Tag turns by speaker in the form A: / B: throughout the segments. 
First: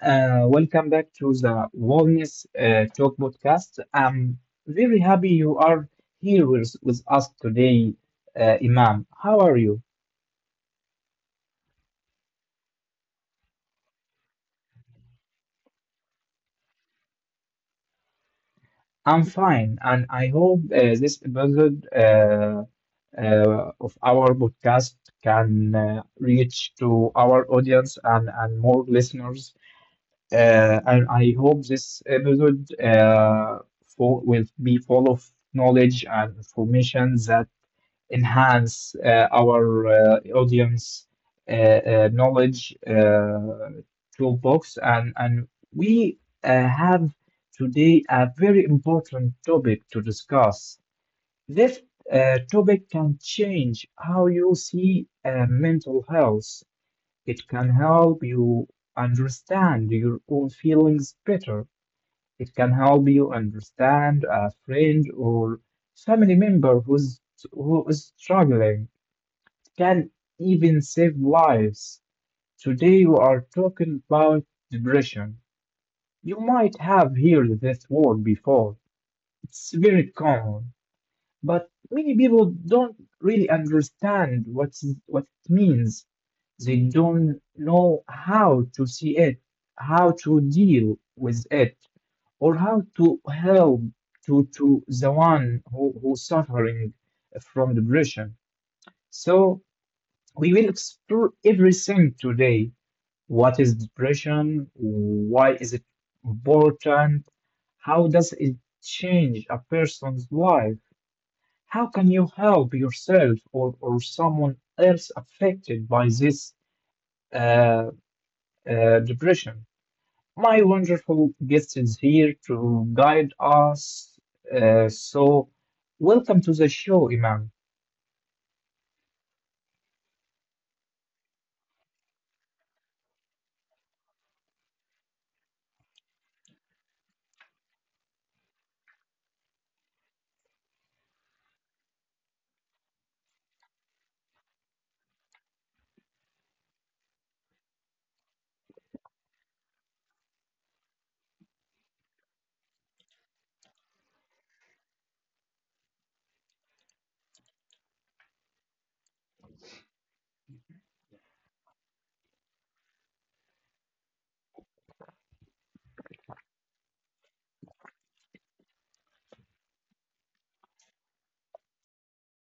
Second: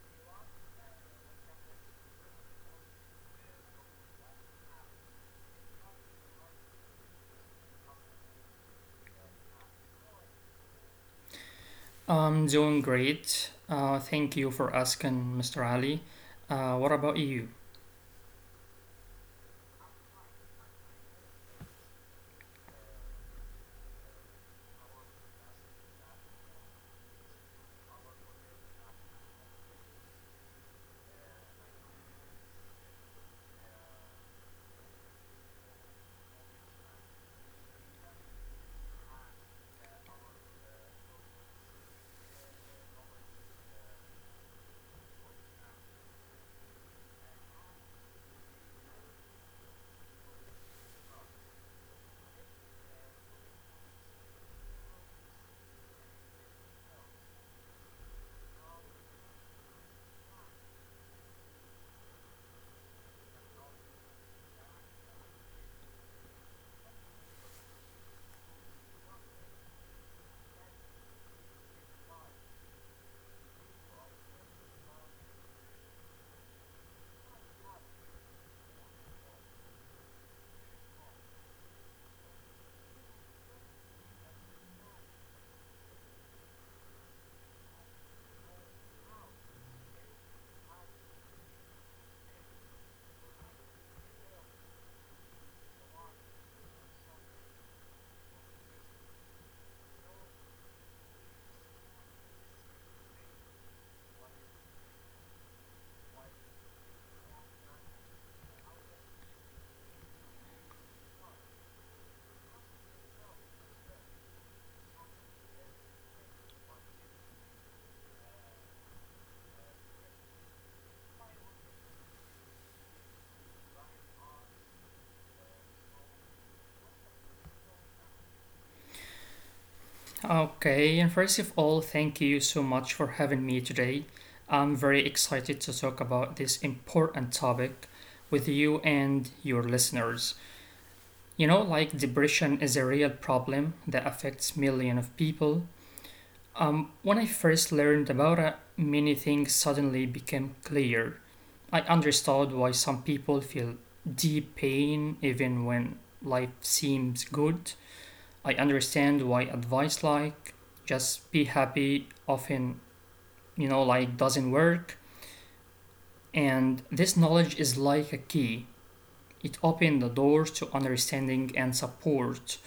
A: welcome back to the Wellness Talk podcast. I'm very happy you are here with us today, Imam. How are you?
B: I'm doing great. Thank you for asking, Mr. Ali. What about you?
A: I'm fine, and I hope this episode of our podcast can reach to our audience and more listeners. And I hope this episode will be full of knowledge and information that enhance our audience knowledge toolbox and we have today a very important topic to discuss. This topic can change how you see mental health. It can help you understand your own feelings better. It can help you understand a friend or family member who is struggling can even save lives. Today we are talking about depression. You might have heard this word before. It's very common, but many people don't really understand what it means. They don't know how to see it, how to deal with it, or how to help to the one who's suffering from depression. So we will explore everything today. What is depression? Why is it important? How does it change a person's life? How can you help yourself or someone else affected by this uh, depression? My wonderful guest is here to guide us. So, welcome to the show, Imam.
B: Okay, and first of all, thank you so much for having me today. I'm very excited to talk about this important topic with you and your listeners. You know, like depression is a real problem that affects millions of people. When I first learned about it, many things suddenly became clear. I understood why some people feel deep pain even when life seems good. I understand why advice like just be happy often, like doesn't work. And this knowledge is like a key. It opens the doors to understanding and support.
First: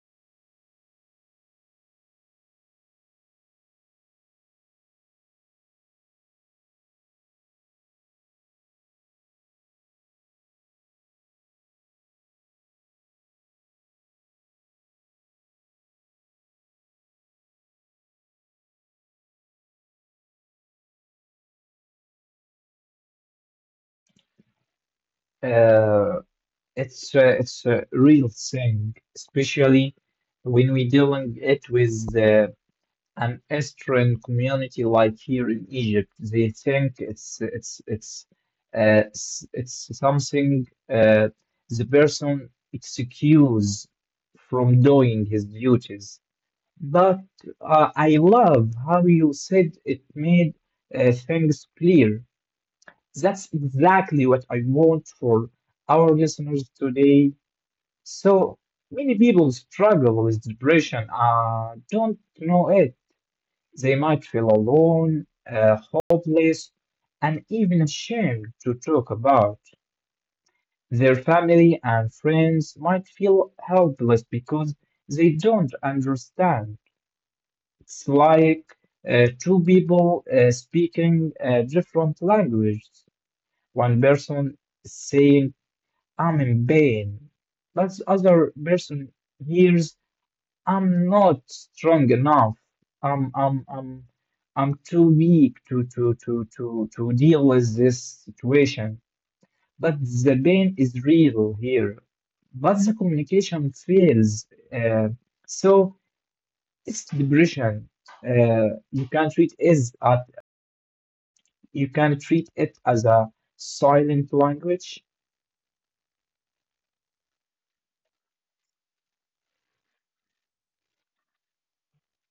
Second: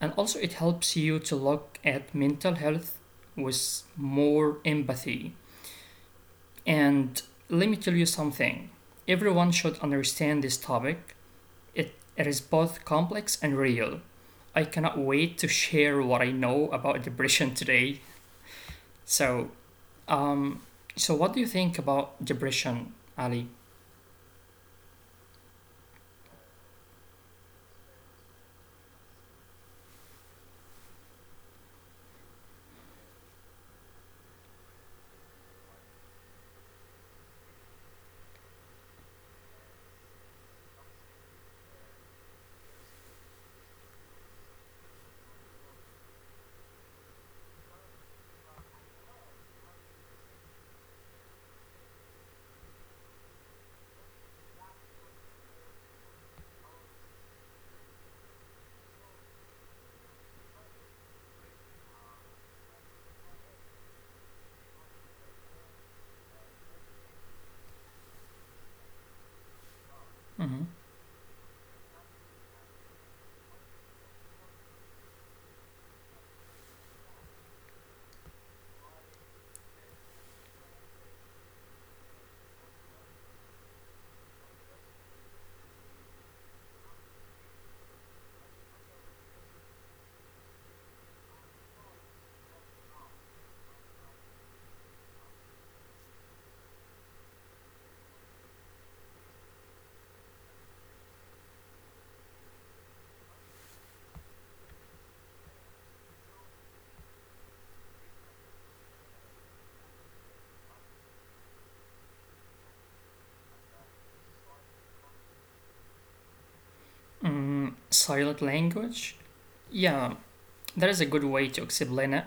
B: And also, it helps you to look at mental health with more empathy. And let me tell you something, everyone should understand this topic. It is both complex and real. I cannot wait to share what I know about depression today. So, um, so what do you think about depression, Ali?
A: Uh, it's a real thing, especially when we dealing it with an Eastern community like here in Egypt. They think it's something the person excuse from doing his duties. But I love how you said it made things clear. That's exactly what I want for our listeners today, so many people struggle with depression, don't know it. They might feel alone, hopeless, and even ashamed to talk about.
B: Hmm.
A: Their family and friends might feel helpless because they don't understand. It's like two people speaking different languages. One person saying, I'm in pain, but the other person hears I'm not strong enough. I'm I'm I'm I'm too weak to deal with this situation. But the pain is real here. But the communication fails. Uh, so it's depression. You can treat is at you can treat it as a silent language.
B: Mm, silent language? Yeah, that is a good way to explain it.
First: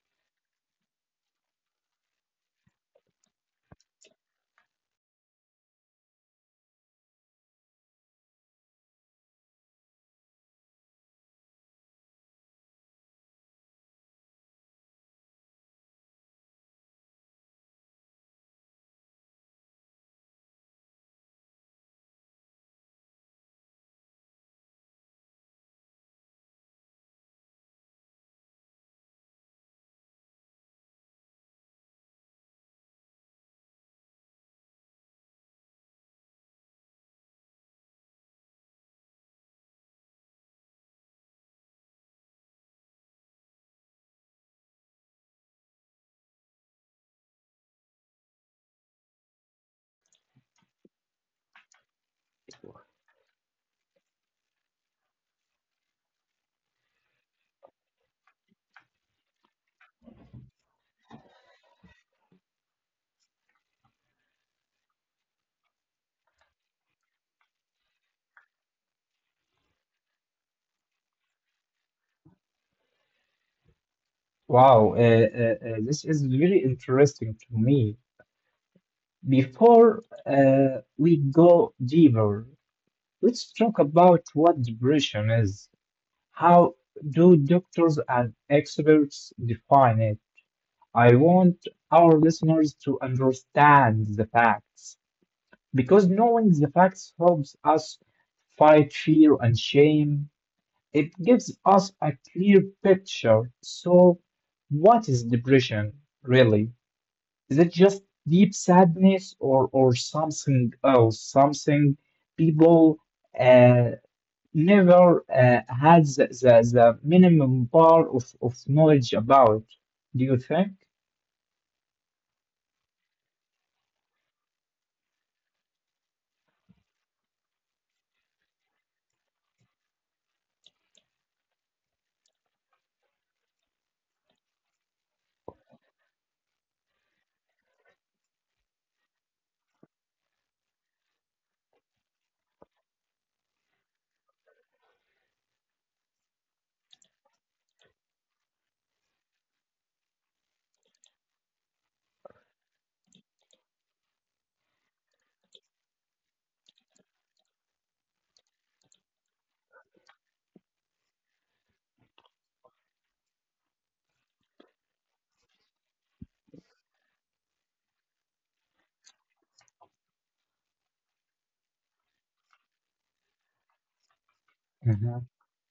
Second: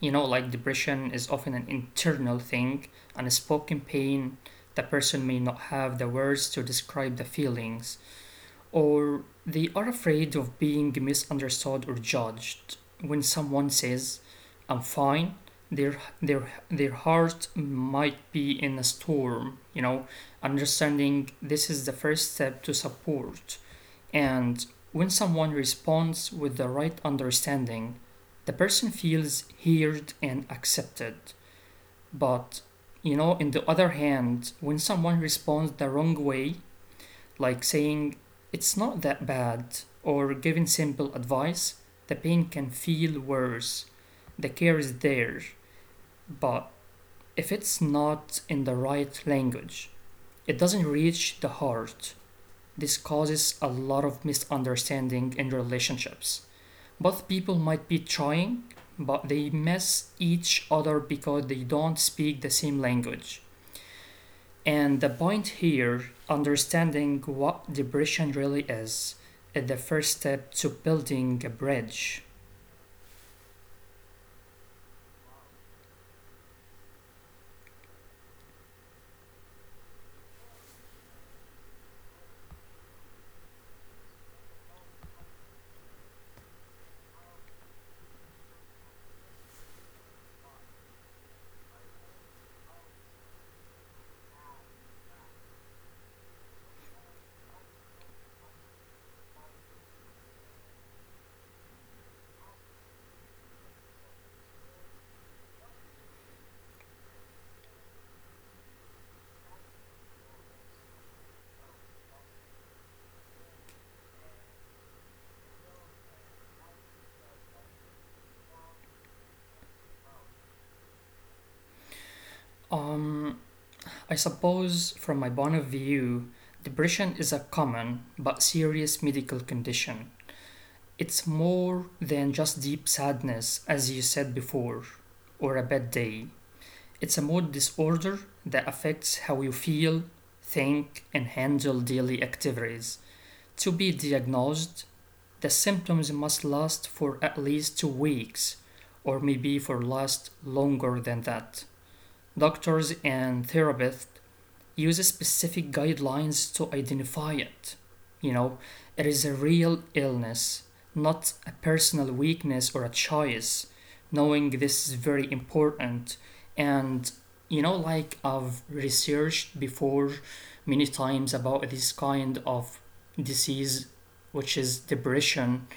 B: You know, like depression is often an internal thing, unspoken pain. The person may not have the words to describe the feelings, or they are afraid of being misunderstood or judged. When someone says, I'm fine, their heart might be in a storm, you know. Understanding this is the first step to support. And when someone responds with the right understanding, the person feels heard and accepted. But, you know, in the other hand, when someone responds the wrong way, like saying it's not that bad or giving simple advice. The pain can feel worse. The care is there, but if it's not in the right language, it doesn't reach the heart. This causes a lot of misunderstanding in relationships. Both people might be trying, but they miss each other because they don't speak the same language. And the point here, understanding what depression really is the first step to building a bridge.
A: Wow, this is very interesting to me. Before we go deeper, let's talk about what depression is. How do doctors and experts define it? I want our listeners to understand the facts because knowing the facts helps us fight fear and shame. It gives us a clear picture. So, what is depression really? Is it just deep sadness or something else? Something people uh, never had the minimum bar of knowledge about. Do you think?
B: Um, I suppose, from my point of view, depression is a common but serious medical condition. It's more than just deep sadness, as you said before, or a bad day. It's a mood disorder that affects how you feel, think, and handle daily activities. To be diagnosed, the symptoms must last for at least 2 weeks, or maybe for last longer than that. Doctors and therapists use specific guidelines to identify it. You know, it is a real illness, not a personal weakness or a choice. Knowing this is very important, and you know, like I've researched before many times about this kind of disease, which is
A: Mhm.
B: depression,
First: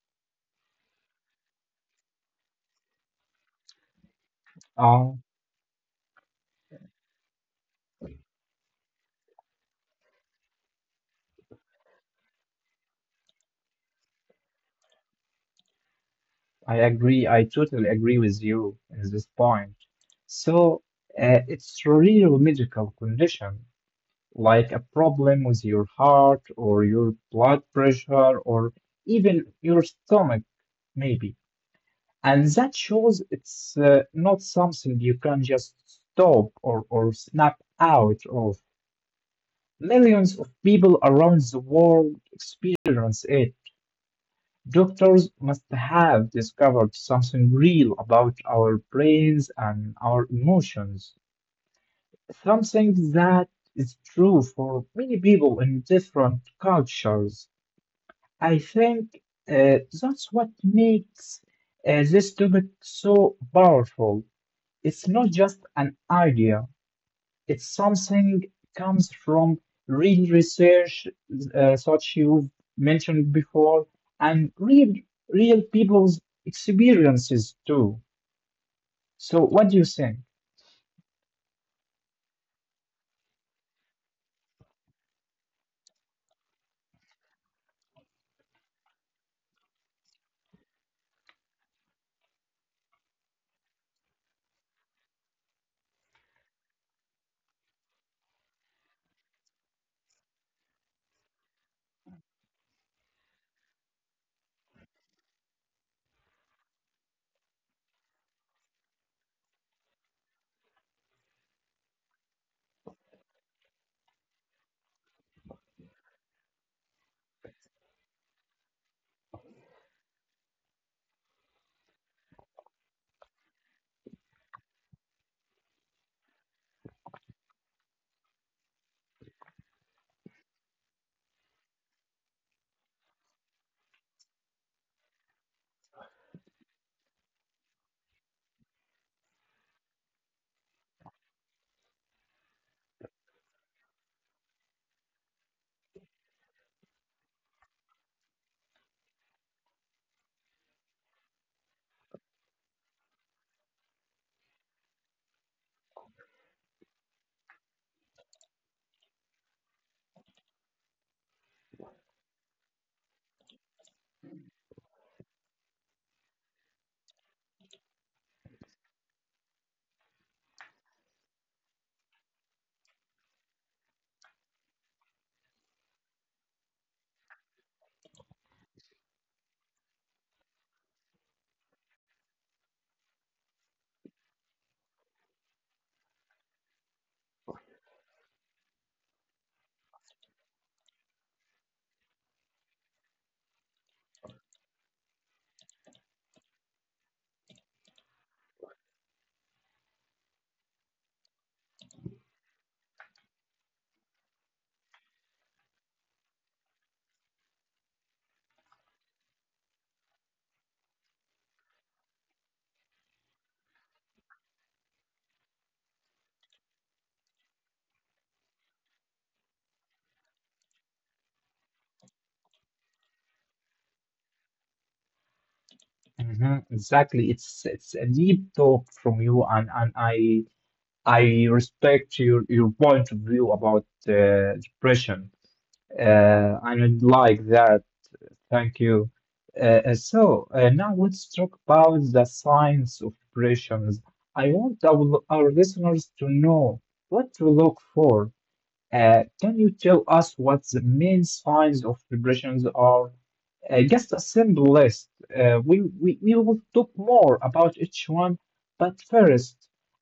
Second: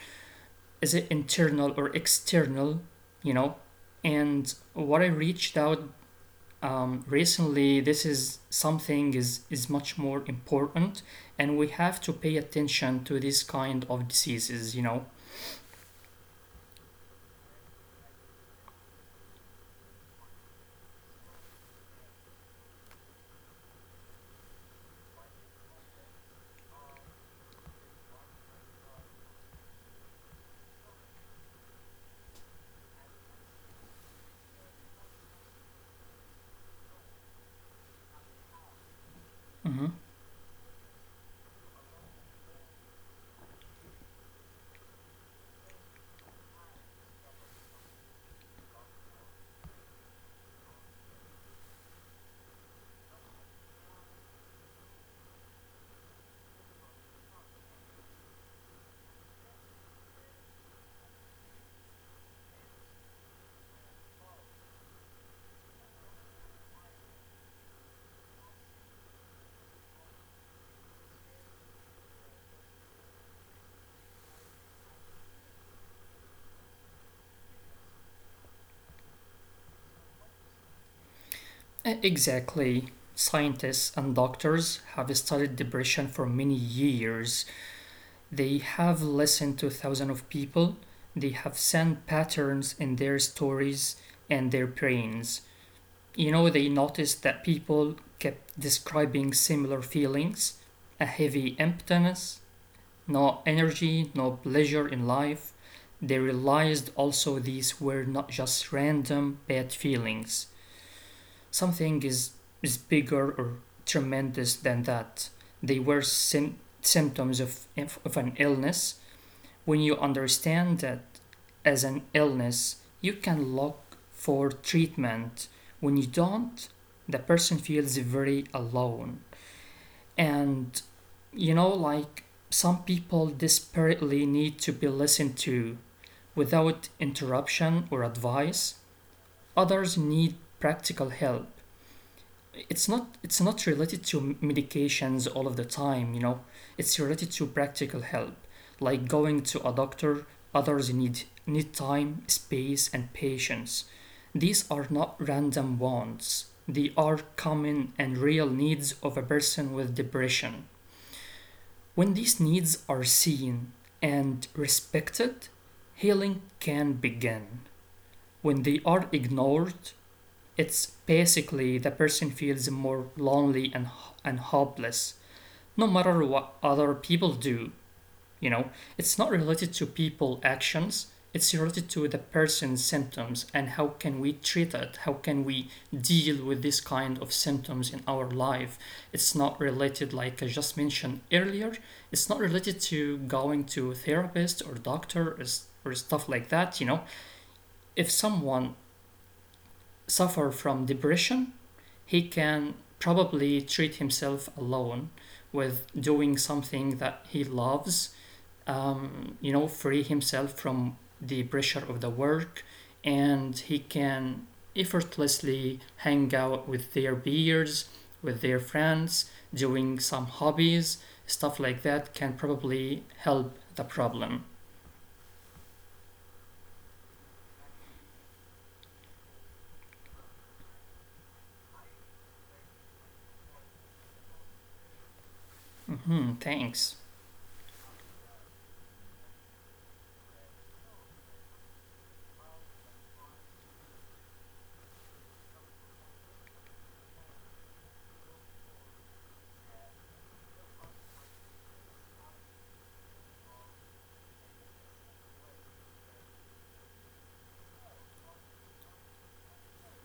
B: is it internal or external, you know, and what I
A: Oh,
B: reached out recently, this is something is much more important, and we have to pay attention to this kind of diseases, you know.
A: I agree. I totally agree with you at this point. So it's a real medical condition, like a problem with your heart or your blood pressure or even your stomach, maybe. And that shows it's not something you can just stop or snap out of.
B: Mhm.
A: Millions of people around the world experience it. Doctors must have discovered something real about our brains and our emotions, something that is true for many people in different cultures. I think that's what makes this topic so powerful. It's not just an idea. It's something comes from real research, such you mentioned before, and real people's experiences too. So, what do you think?
B: Exactly, scientists and doctors have studied depression for many years. They have listened to thousands of people. They have seen patterns in their stories and their brains. You know, they noticed that people kept describing similar feelings: a heavy emptiness, no energy, no pleasure in life. They realized also these were not just random bad feelings. Something is bigger or tremendous than that. They were symptoms of an illness. When you understand that as an illness, you can look for treatment. When you don't, the person feels very alone. And you know, like some people desperately need to be listened to without interruption or advice, others need practical help. It's not related to medications all of the time, you know. It's related to practical help, like going to a doctor. Others need time, space and patience. These are not random wants. They are common and real needs of a person with depression. When these needs are seen and respected, healing can begin. When they are ignored, it's basically the person feels more lonely and hopeless, no matter what other people do. You know, it's not related to people actions. It's related to the person's symptoms and how can we treat it? How can we deal with this kind of symptoms in our life? It's not related, like I just mentioned earlier. It's not related to going to a therapist or doctor or stuff like that. You know, if someone suffer from depression, he can probably treat himself alone with doing something that he loves, you know, free himself from the pressure of the work, and he can effortlessly hang out with their peers, with their friends, doing some hobbies, stuff like that can probably help the problem.
A: Mhm, exactly, it's a deep talk from you, and I respect your point of view about depression,
B: Mhm,
A: and
B: thanks.
A: I like that. Thank you. So now let's talk about the science of operations. I want our listeners to know what to look for. Can you tell us what the main signs of depressions are? Just a simple list. We will talk more about each one, but first,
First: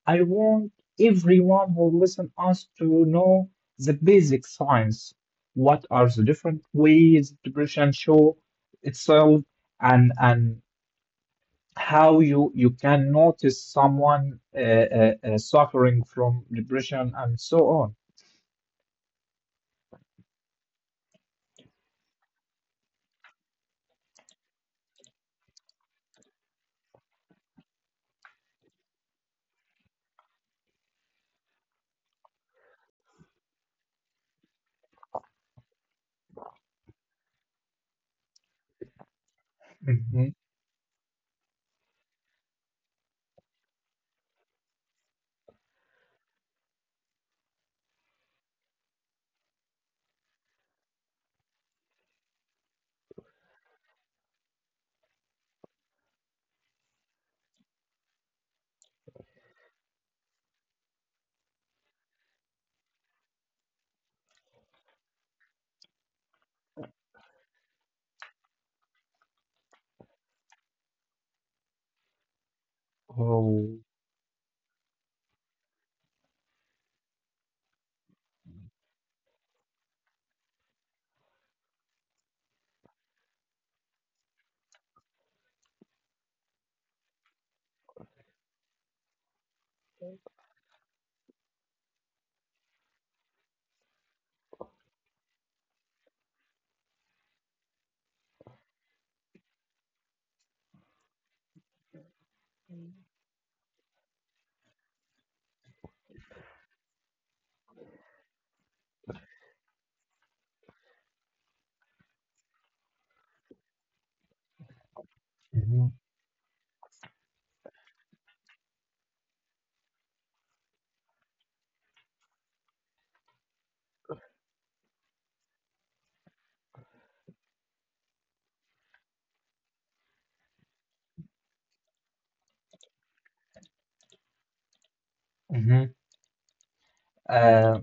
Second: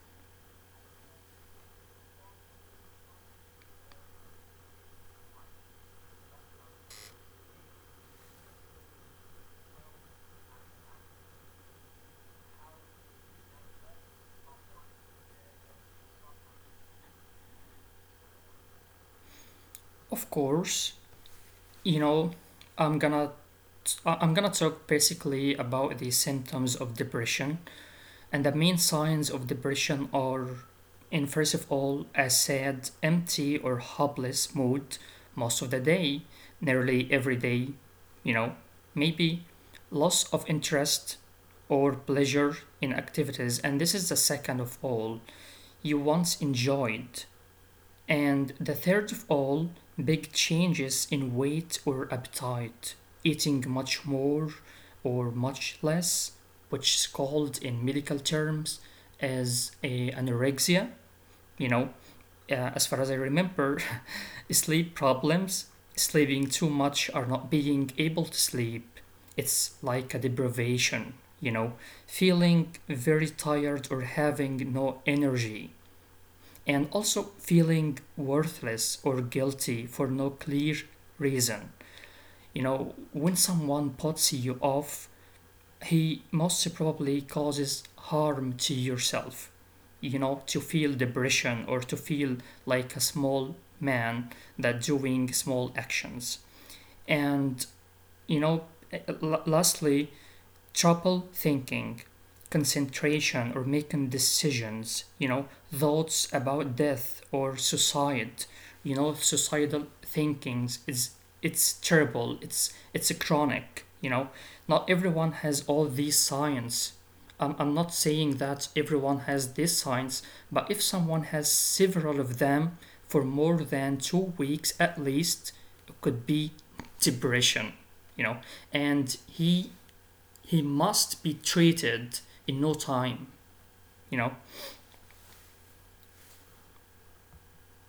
A: I want everyone who listen us to know the basic signs. What are the different ways depression show itself, and how you can notice someone suffering from depression and so on.
B: Of course, you know, I'm gonna I'm gonna talk basically about the symptoms of depression, and the main signs of depression are, in first of all, a sad, empty, or hopeless mood most of the day, nearly every day, you know, maybe loss
A: Mhm.
B: of interest or pleasure in activities, and this is the second of all you once enjoyed, and the third of all, big changes in weight or appetite, eating much more or much less, which is called in medical terms as a anorexia, you know, as far as I remember, sleep problems, sleeping too much or not being able to sleep. It's like a deprivation, you know, feeling very
A: Oh.
B: tired or having no energy, and also feeling worthless or guilty for no clear reason. You know, when someone puts you off, he most probably causes harm to yourself. You know, to feel depression or to feel like a small man that doing small actions. And you know, lastly, trouble thinking, concentration, or making decisions, you know, thoughts about death or suicide, you know, societal thinkings is it's terrible. It's a chronic, you know. Not everyone has all
A: Mhm,
B: these signs. I'm not saying that everyone has these signs, but if someone has several of them for more than 2 weeks at least, it could be depression, you know. And he must be treated in no time. You know.
A: mhm. Uh,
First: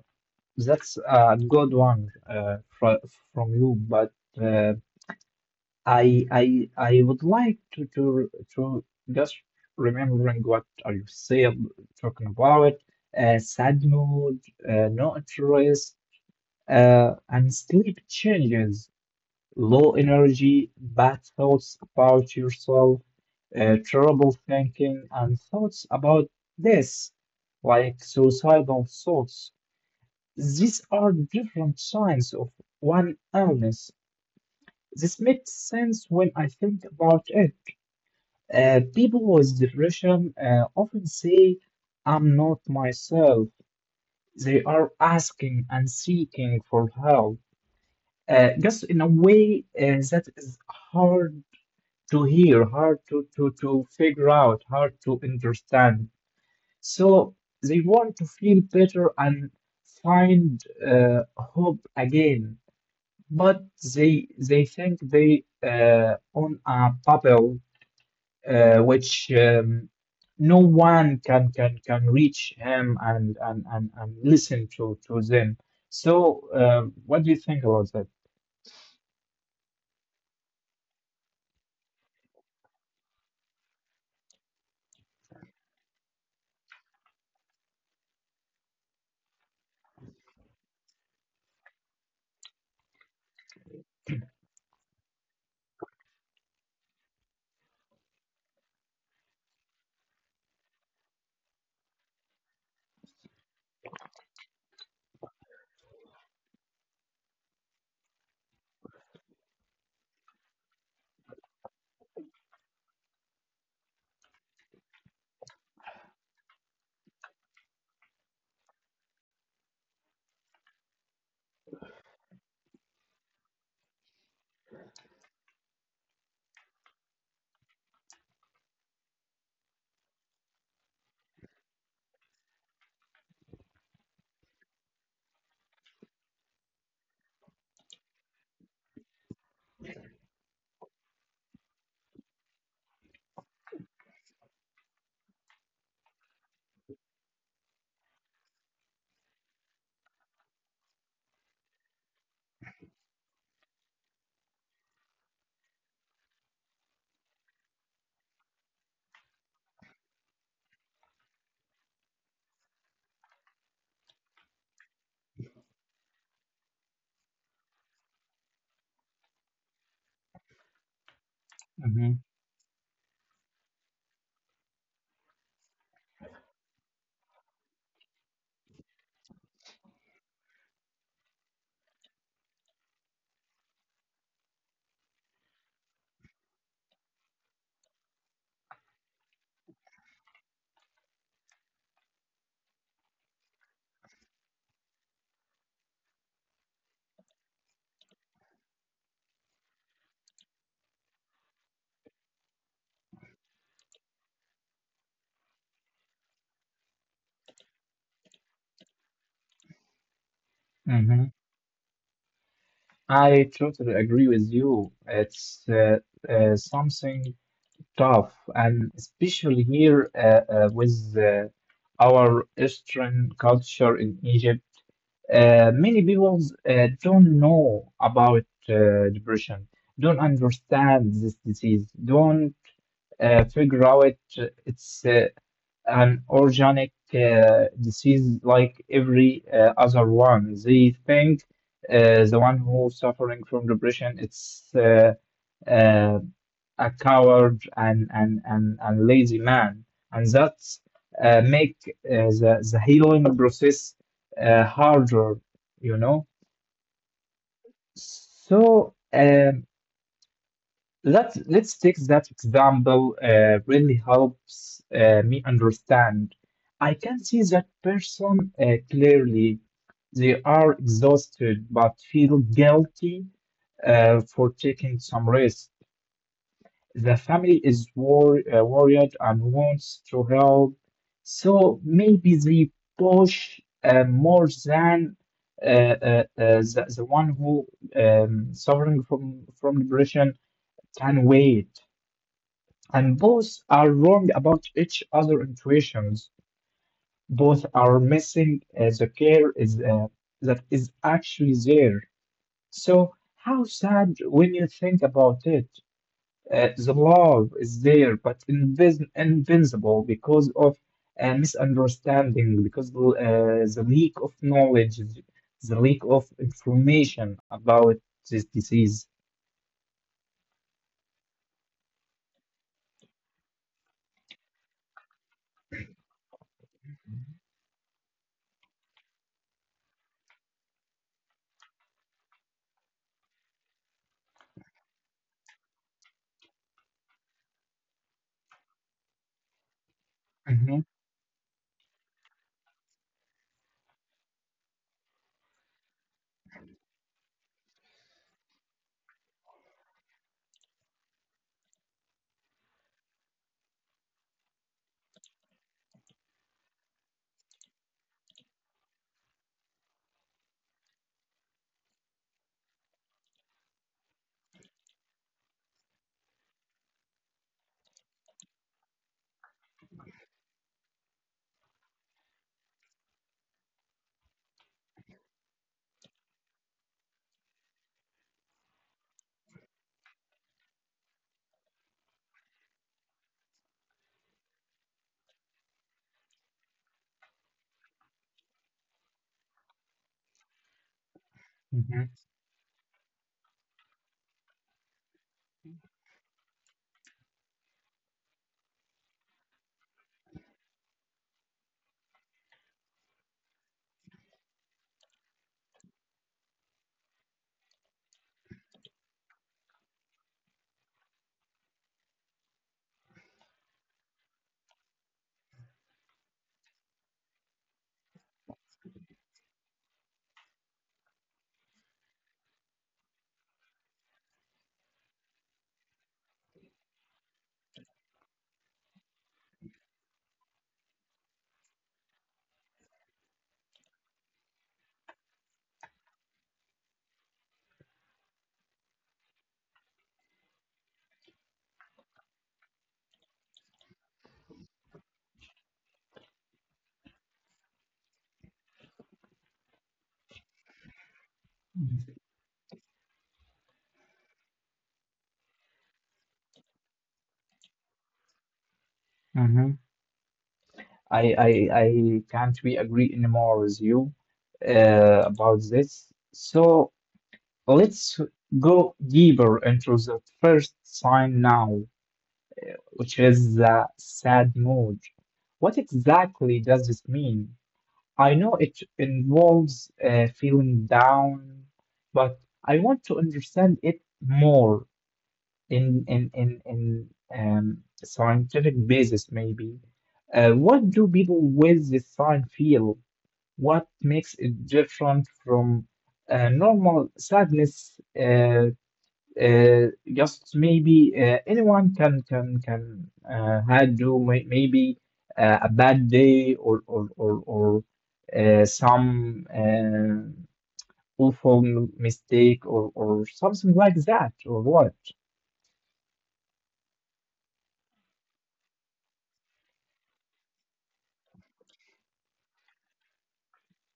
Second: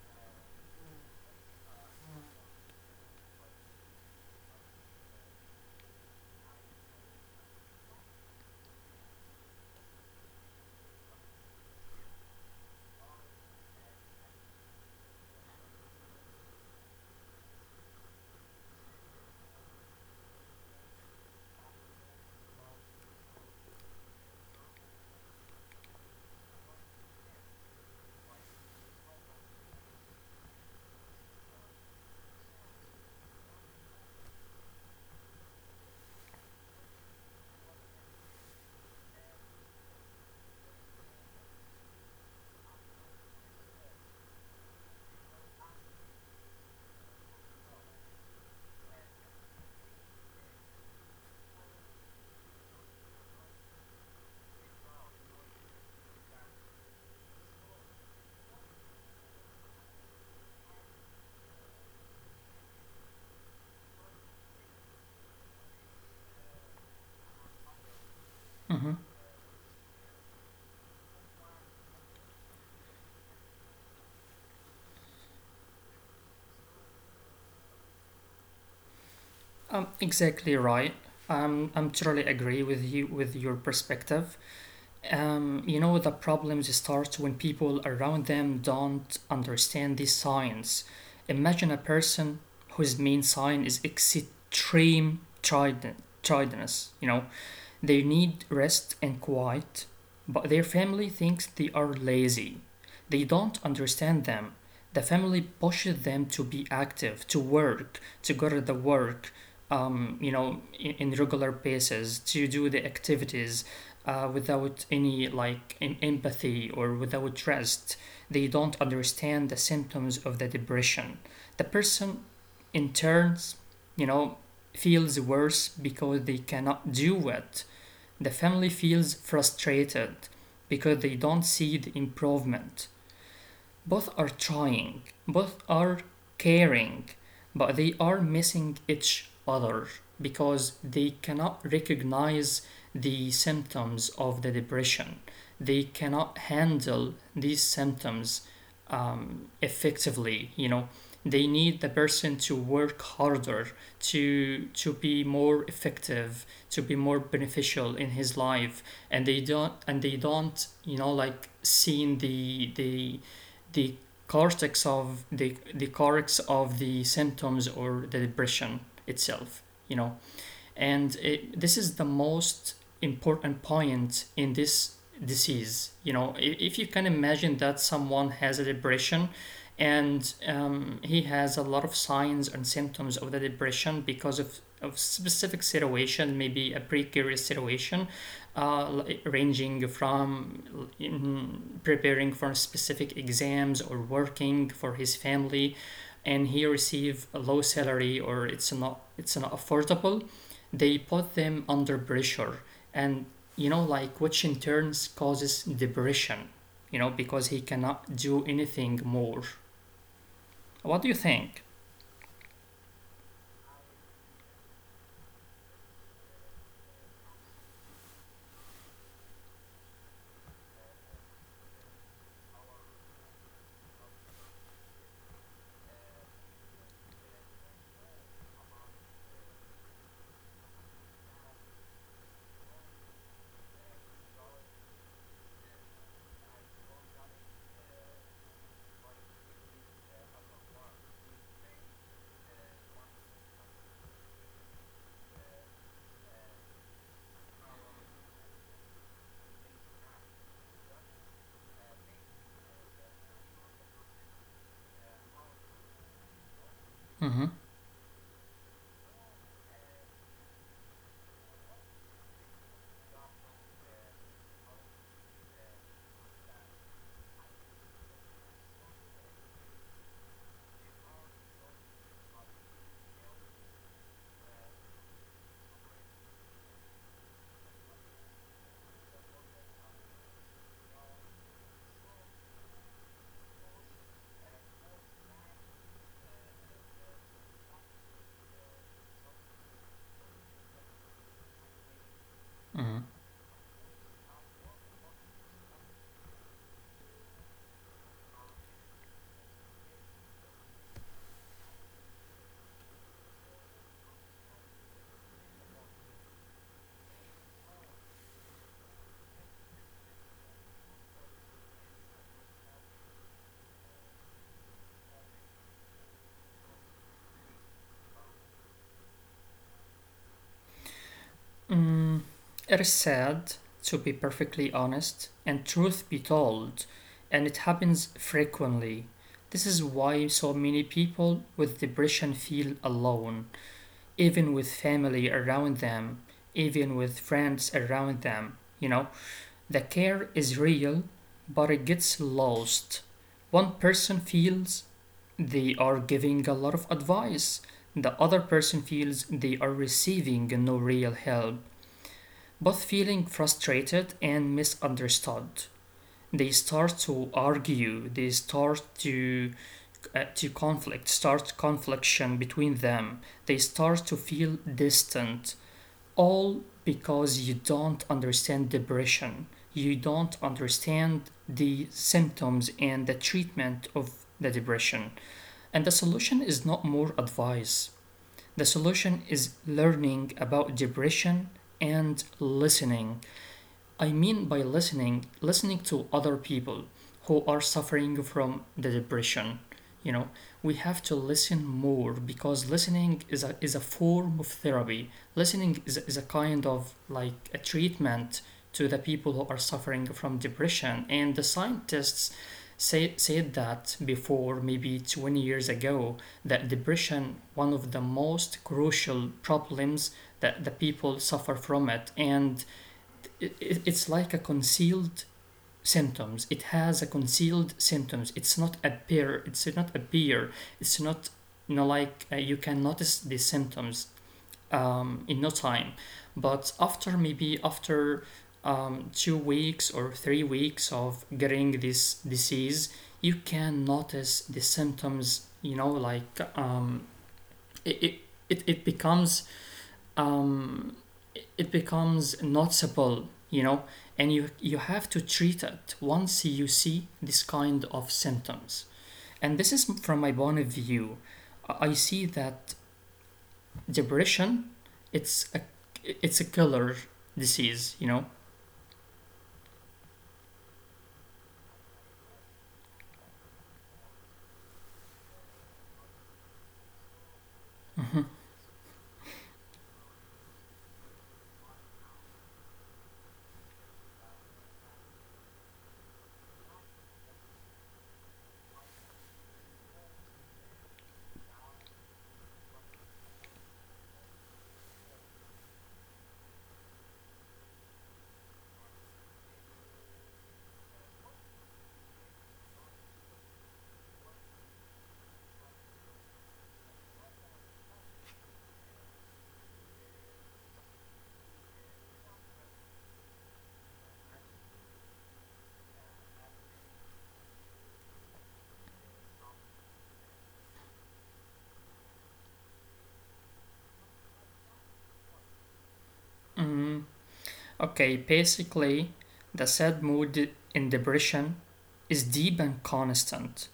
A: that's a good one from you, but uh, I would like to just remembering what are you said talking about sad mood, no interest, and sleep changes, low energy, bad thoughts about yourself, trouble thinking, and thoughts about this, like suicidal thoughts. These are different signs of one illness. This makes sense when I think about it. People with depression often say, I'm not myself. They are asking and seeking for help, just in a way that is hard to hear, hard to figure out, hard to understand. So they want to feel better and find hope again, but they think they own a bubble uh,
B: Mm-hmm.
A: which um, no one can reach him and listen to them. So what do you think about that?
B: Exactly right. I'm totally agree with you with your perspective. You know the problems start when people around them don't understand this science. Imagine a person whose main sign is extreme tridentness. You know, they need rest and quiet, but their family thinks they are lazy. They don't understand them. The family pushes them to be active, to work, to go to the work, you know, in regular basis, to do the activities without any like empathy or without rest. They don't understand the symptoms of the depression. The person, in turns, you know, feels worse because they cannot do it. The family feels frustrated because they don't see the improvement. Both are trying, both are caring, but they are missing each other because they cannot recognize the symptoms of the depression. They cannot handle these symptoms effectively, you know. They need the person to work harder to be more effective, to be more beneficial in his life, and they don't you know like seeing the cortex of the cortex of the symptoms or the depression itself, you know. And it, this
A: Hmm.
B: is the most important point in this disease, you know. If you can imagine that someone has a depression and he has a lot of signs and symptoms of the depression because of specific situation, maybe a precarious situation, uh, ranging from preparing for specific exams or working for his family, and he receive a low salary or it's not affordable, they put them under pressure, and you know, like which in turns causes depression. You know, because he cannot do anything more. What do
A: Hmm.
B: you think?
A: I totally agree with you. It's something tough, and especially here with our Eastern culture in Egypt. Many people don't know about depression, don't understand this disease, don't figure out its an organic disease like every other one. They think the one who suffering from depression it's uh, a coward and lazy man, and that make the healing process harder, you know.
B: Mm-hmm.
A: So. Let's let's take that example. Really helps me understand. I can see that person clearly. They are exhausted but feel guilty for taking some risk. The family is worried and wants to help, so maybe they push more than the one who suffering from depression can wait.
B: Mm-hmm.
A: And both are wrong about each other intuitions. Both are missing the care is that is actually there. So how sad when you think about it. The love is there, but invis invincible because of misunderstanding, because the lack of knowledge, the lack of information about this disease.
B: Mm, it is sad, to be perfectly honest, and truth be told, and it happens frequently. This is why so many people with depression feel alone, even with family around them, even with friends around them, you know? The care is
A: Mhm,
B: real, but it gets lost. One person feels they are giving a lot of advice, the other person feels they are receiving no real help, both feeling frustrated and misunderstood. They start to argue, they start to conflict, start confliction between them. They start to feel distant, all because you don't understand depression. You don't understand the symptoms and the treatment of the depression. And the solution is not more advice. The solution is learning about depression and listening. I mean by listening, listening to other people who are suffering from the depression. You know, we have to listen
A: mhm,
B: more because listening is a form of therapy. Listening is a kind of like a treatment to the people who are suffering from depression. And the scientists said that before, maybe 20 years ago, that depression, one of the most crucial problems that the people suffer from it. And it it's like a concealed symptoms. It's not appear it's not appear it's not You can notice the symptoms in no time, but after 2 weeks or 3 weeks of getting this disease you can notice the symptoms. It it, it becomes um, noticeable, and you have to treat it once you see this kind of symptoms. And this is from my point of view. I
A: mhm.
B: see that depression, it's a it's a killer disease, you know.
A: Mhm. I can't we agree anymore with you about this. So let's go deeper into the first sign now, which is the sad mood. What exactly does this mean? I know it involves feeling down, but I want to understand it more in scientific basis maybe. What do people with this sign feel? What makes it different from normal sadness? Uh, just maybe anyone can maybe a bad day or some awful mistake or something like that or what?
B: Mm, okay, basically, the sad mood in depression is deep and constant.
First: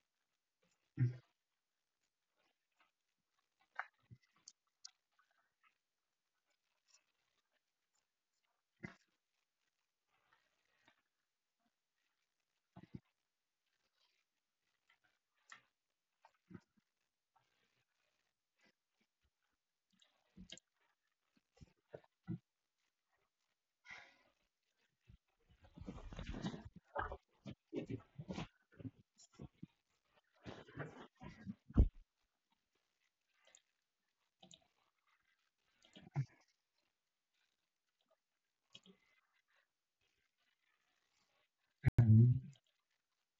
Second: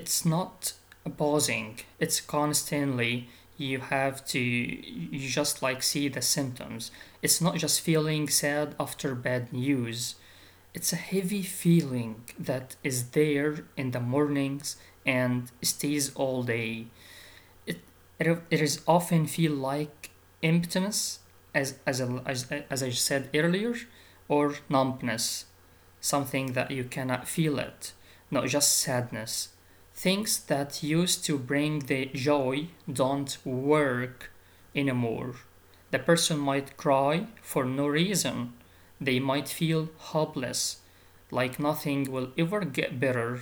B: It's not a pausing, it's constantly. You have to you just see the symptoms. It's not just feeling sad after bad news, it's a heavy feeling that is there in the mornings and stays all day. it it is often feel like emptiness, as as I said earlier, or numbness, something that you cannot feel it, not just sadness. Things that used to bring the joy don't work anymore. The person might cry for no reason. They might feel hopeless, like
A: Yeah.
B: nothing will ever get better.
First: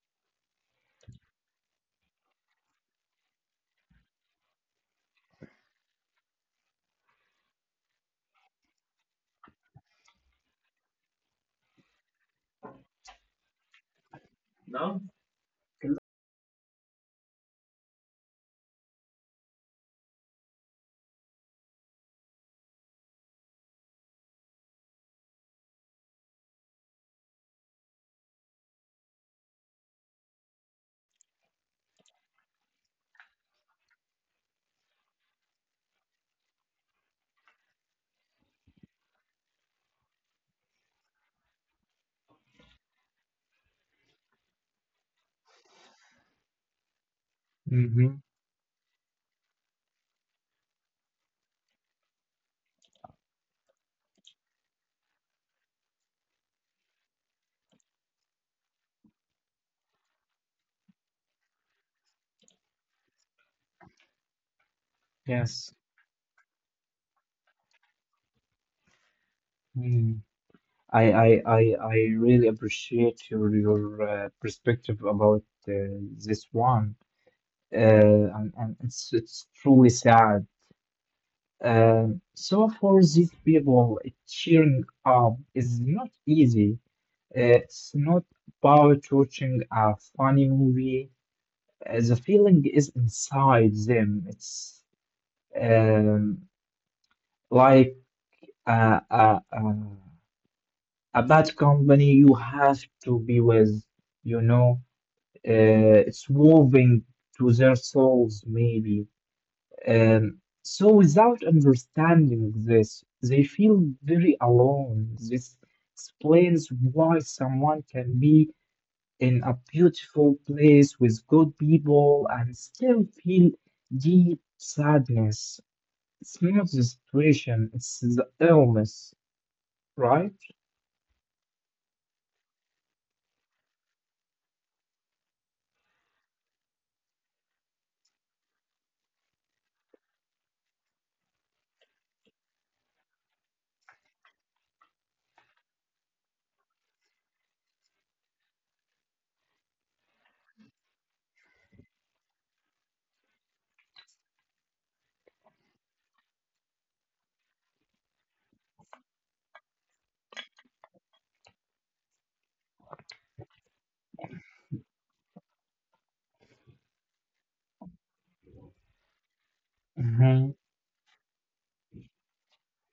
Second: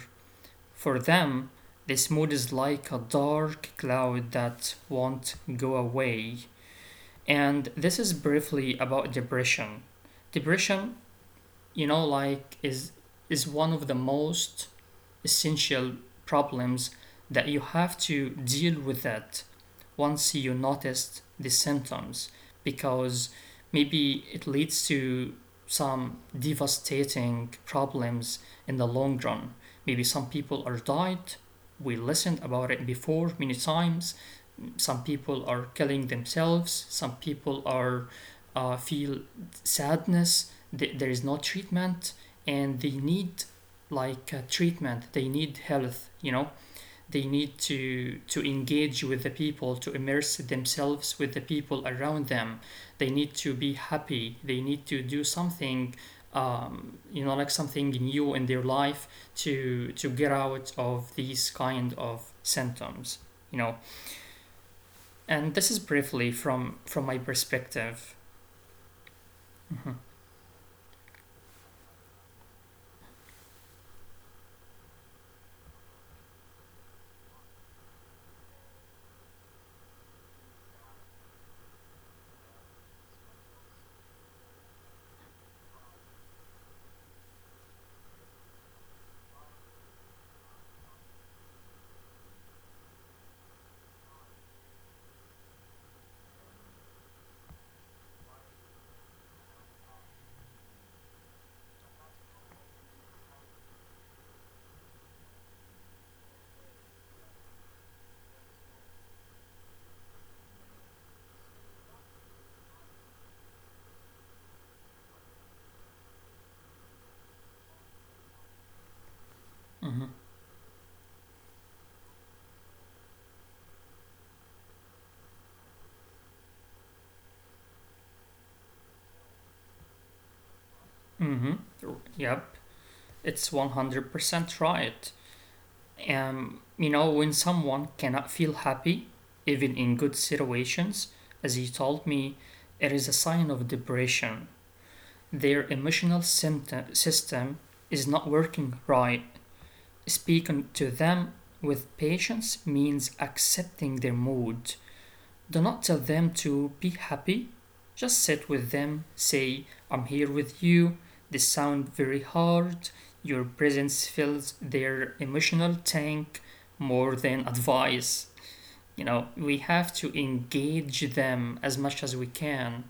B: For them, this mood is like a dark cloud that won't go away. And this is briefly about depression. Depression, is one of the most essential problems that you have to deal with, that once you noticed the symptoms, because maybe it leads to some devastating problems in the long run. Maybe some people are died, we listened about it before many times. Some people are killing themselves, some people are feel sadness. There is no treatment, and they need treatment, they need health, you know. They need
A: Hmm.
B: to engage with the people, to immerse themselves with the people around them. They need to be happy, they need to do something, something new in their life, to get out of these kind of symptoms, you know. And
A: Yes.
B: this is briefly from my perspective. Mm-hmm,
A: Mm-hmm. I really appreciate your perspective about uh, this one, and it's truly sad. Um, so for these people, cheering up is not easy. It's not about watching a funny movie. The feeling is inside them. It's um, like a, a, a, a bad company you have to be with, you know. Uh, it's moving to their souls, maybe. Um, so without understanding this, they feel very alone. This explains why someone can be in a
B: mm-hmm,
A: beautiful place with good people and still feel deep sadness. It's not the situation, it's the illness, right?
B: mm-hmm. Yep, it's 100% right. You know, when someone cannot feel happy, even in good situations, as he told me, it is a sign of depression. Their emotional symptom, system is not working right. Speaking to them with patience means accepting their mood. Do not tell them to be happy. Just sit with them, say, I'm here with you. They sound very hard. Your presence fills their emotional tank more than advice. You know, we have to
A: Mhm.
B: engage them as much as we can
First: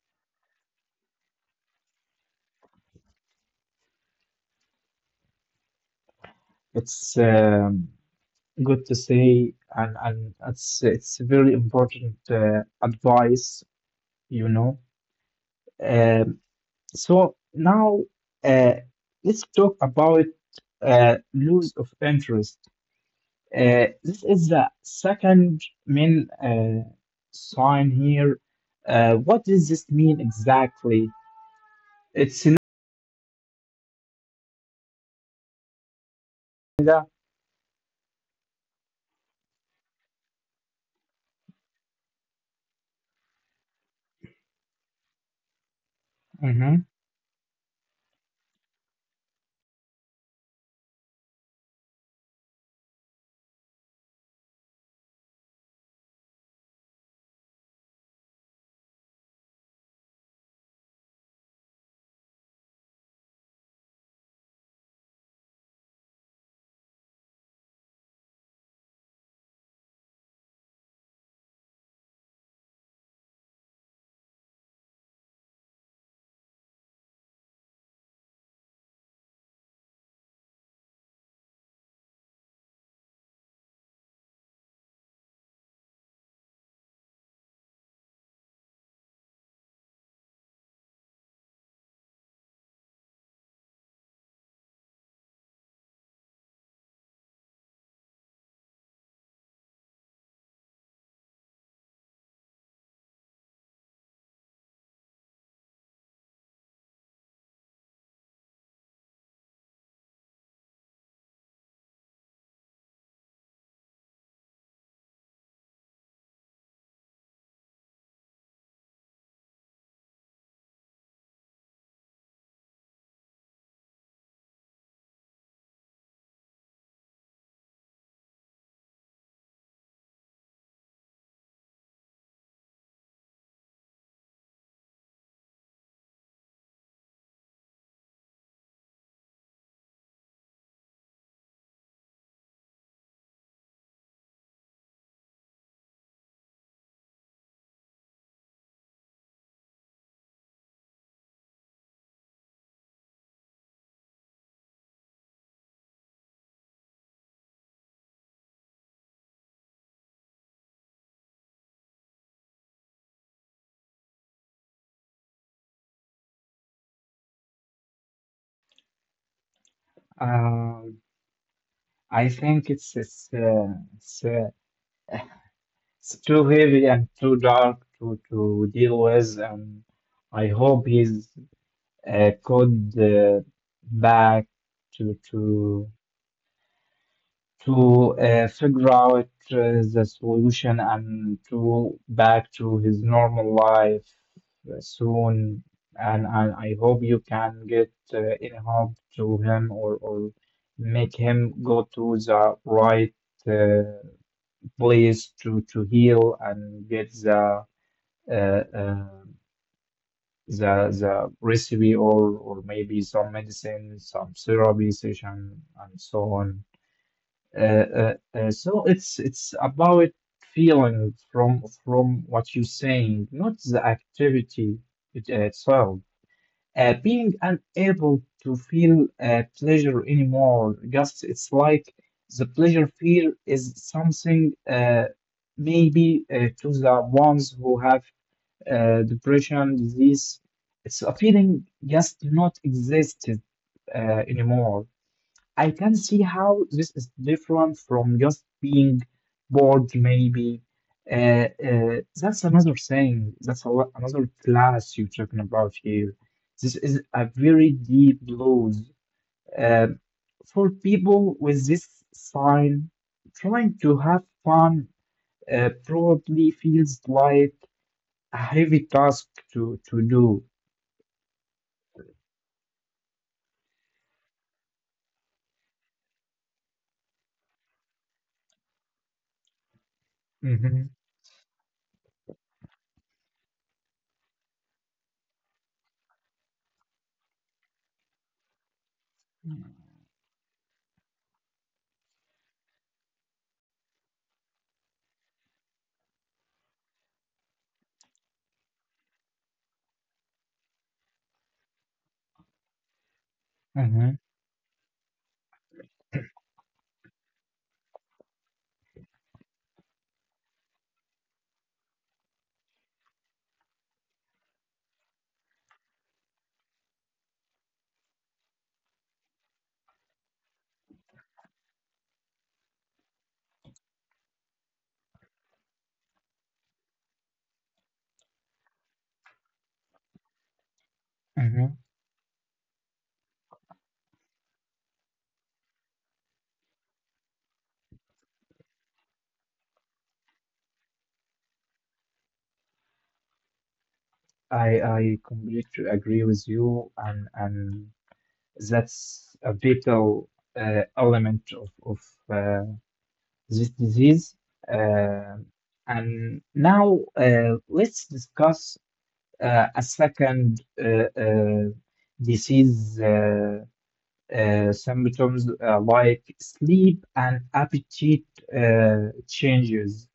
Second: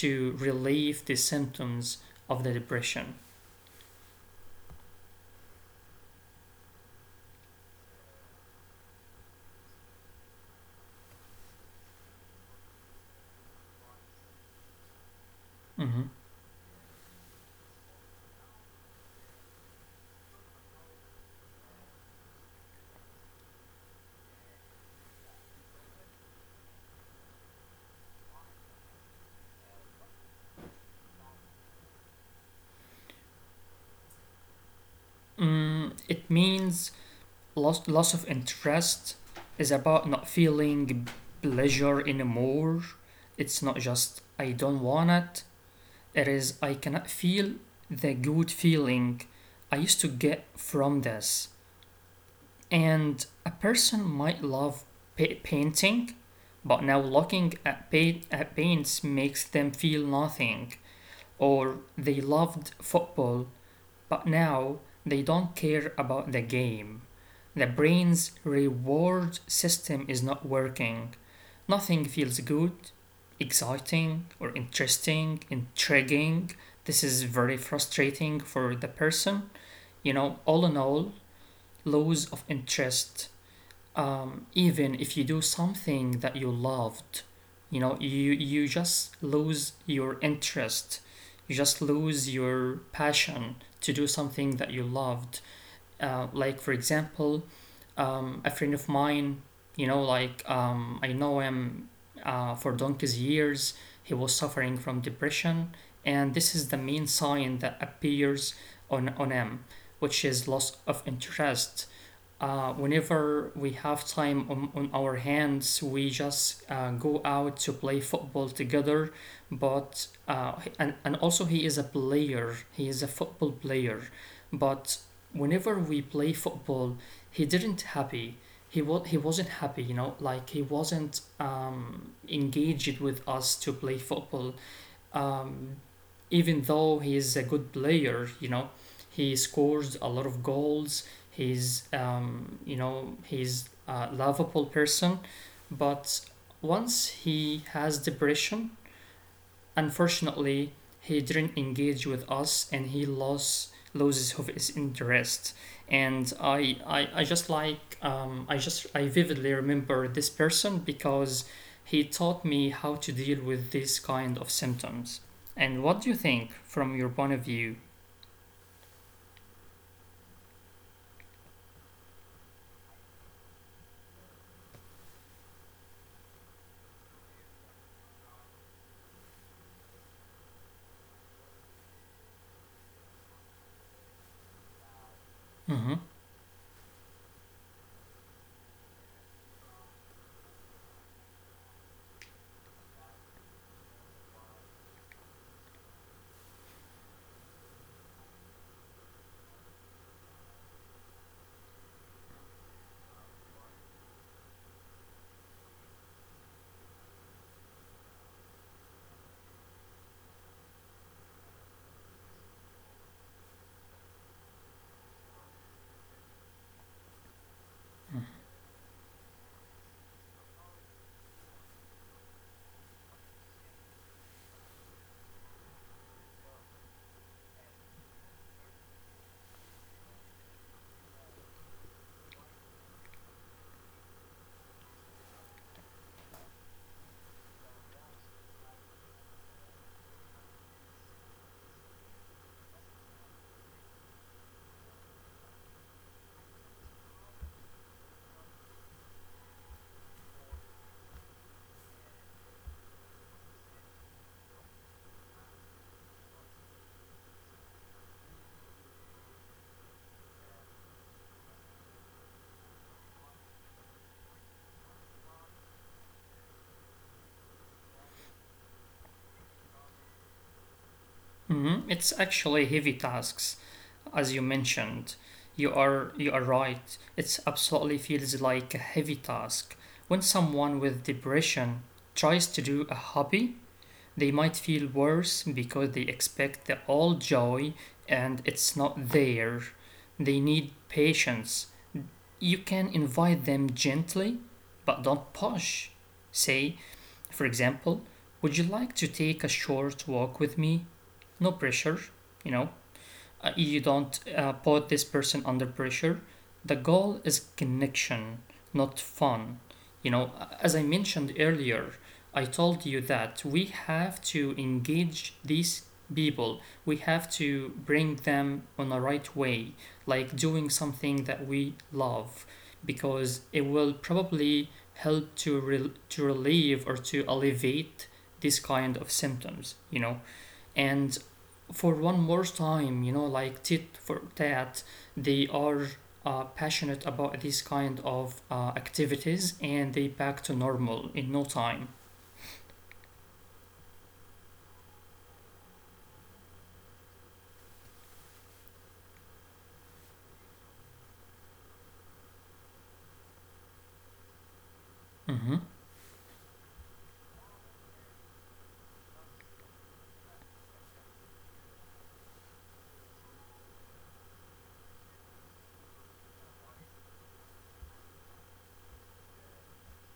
B: to relieve the symptoms of the depression.
A: It's good to say, and it's very important advice, you know.
B: Mhm.
A: Um, so now uh, let's talk about loss of interest. This is the second main sign here. What does this mean exactly? It's in
B: It means
A: the,
B: loss of interest is about not feeling pleasure anymore. It's not just I don't want it. It is I
A: mhm.
B: cannot feel the good feeling I used to get from this. And a person might love painting, but now looking at, at paints makes them feel nothing. Or they loved football, but now they don't care about the game. The brain's reward system is not working. Nothing feels good, exciting, or interesting, intriguing. This is very frustrating for the person. You know, all in all, loss of interest, even if you do something that you loved, you know, you just lose your interest, you just lose your passion to do something that you loved. Like for example, a friend of mine, I know him for donkey's years. He was suffering from depression, and this is the main sign that appears on him, which is loss of interest. Whenever we have time on our hands, we just go out to play football together. But and also, he is a football player. But whenever we play football, he didn't happy. He was he wasn't happy, you know, like he wasn't engaged with us to play football, um, even though he is a good player, you know. He scores a lot of goals. He's You know, he's a lovable person, but once he has depression, unfortunately, he didn't engage with us and he lost loses of his interest. And I just I vividly remember this person because he taught me how to deal with this kind of symptoms. And what do you think from your point of view?
A: Um, I think it's uh, it's too heavy and too dark to deal with, and I hope he's could back to to
B: Mm-hmm.
A: to figure out the solution and to back to his normal life soon. And I hope you can get any help to him, or make him go to the right uh, place to heal and get the uh, uh, the recipe or maybe some medicine, some therapy session, and so on. So it's about feeling from what you're saying, not the activity it, itself. Being unable to feel pleasure anymore, just it's like the pleasure feel is something maybe to the ones who have depression, disease. It's a feeling just not existed anymore. I can see how this is different from just being bored, maybe. That's another thing. That's a, another class you're talking about here. This is a very deep blues. Uh, for people with this sign, trying to have fun probably feels like a heavy task to do.
B: Mm-hmm. It's actually heavy tasks. As you mentioned, you are right, it absolutely feels like a heavy task. When someone
A: Mm-hmm.
B: with depression tries to do a hobby, they might feel worse because they expect the all joy and it's not there.
A: Mm-hmm.
B: They need patience. You can invite them gently, but don't push. Say, for example, would you like to take a short walk with me? No pressure, you know. You don't put this person under pressure. The goal is connection, not fun. You know, as I mentioned earlier, I told you that we have to engage these people. We have to bring them on the right way, like doing something that we love, because it will probably help to relieve or to alleviate this kind of symptoms. You know, and
A: Mm-hmm.
B: for one more time, you know, like tit for tat, they are passionate about these kind of activities and they back to normal in no time.
A: I completely agree with you, and that's a vital element of uh, this disease. Uh,
B: Mm-hmm.
A: and now let's discuss a second disease symptoms like sleep and appetite changes.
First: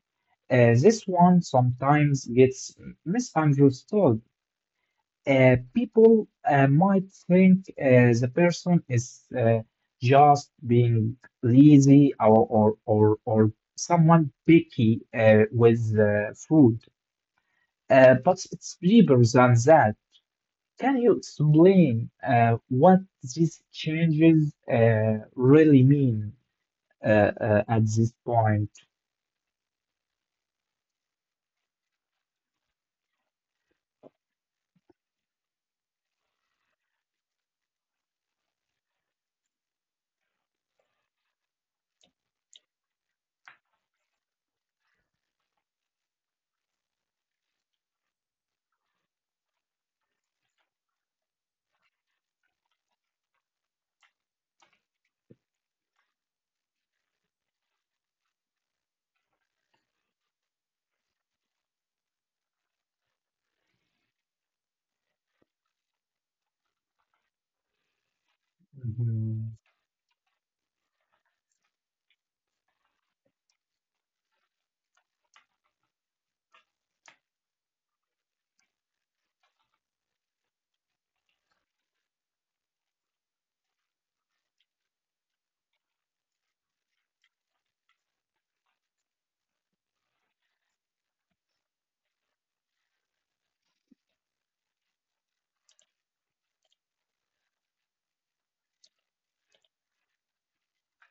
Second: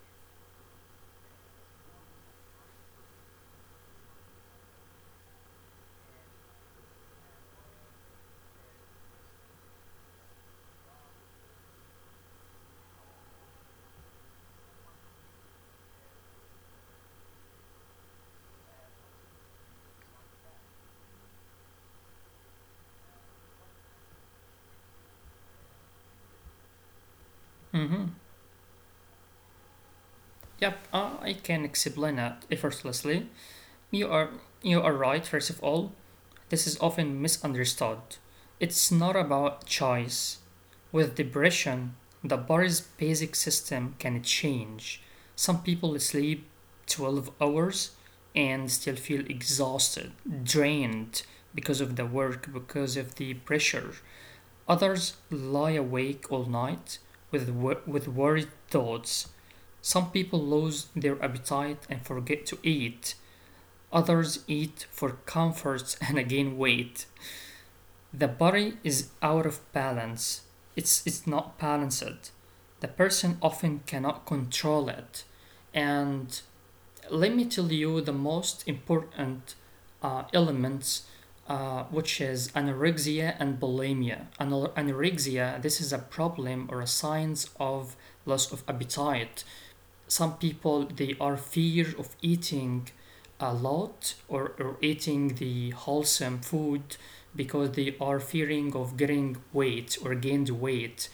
A: This one sometimes gets misunderstood. People might think the person is just being lazy or someone picky with food. But it's deeper than that. Can you explain what these changes really mean at this
B: Mm-hmm.
A: point?
B: Yep, I can explain that effortlessly. You are you are right. First of all, this is often misunderstood. It's not about choice. With depression, the body's basic system can change. Some people sleep 12 hours and still feel exhausted, drained because of the work, because of the pressure. Others lie awake all night with worried thoughts. Some people lose their appetite and forget to eat. Others eat for comfort and again weight. The body is out of
A: Mhm.
B: balance. It's not balanced. The person often cannot control it. And let me tell you the most important elements, which is anorexia and bulimia. Anorexia, this is a problem or a signs of loss of appetite. Some people they are fear of eating a lot, or eating the wholesome food, because they are fearing of getting weight or gained weight.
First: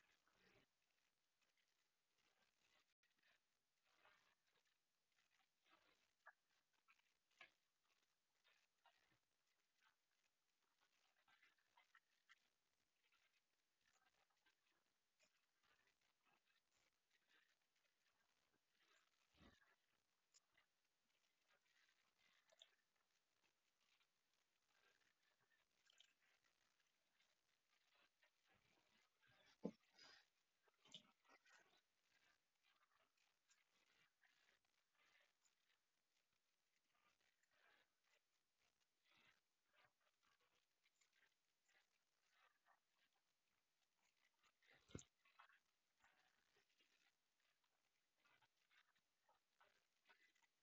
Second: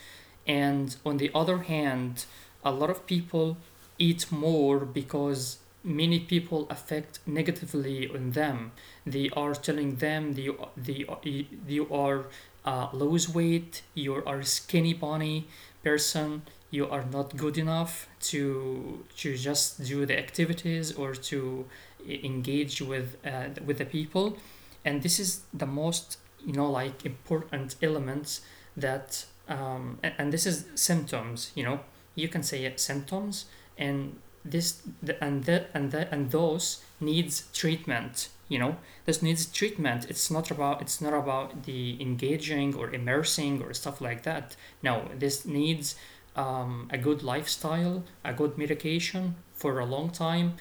B: And on the other hand, a lot of people eat more because many people affect negatively on them. They are telling them, they, you are lose weight, you are skinny bunny person, you are not good enough to just do the activities or to engage with the people. And this is the most, important element that, and this is symptoms, you know, you can say it, symptoms. And this the, and that and that and those needs treatment, you know. This needs treatment. It's not about the engaging or immersing or stuff like that. No, this needs a good lifestyle, a good medication for a long time.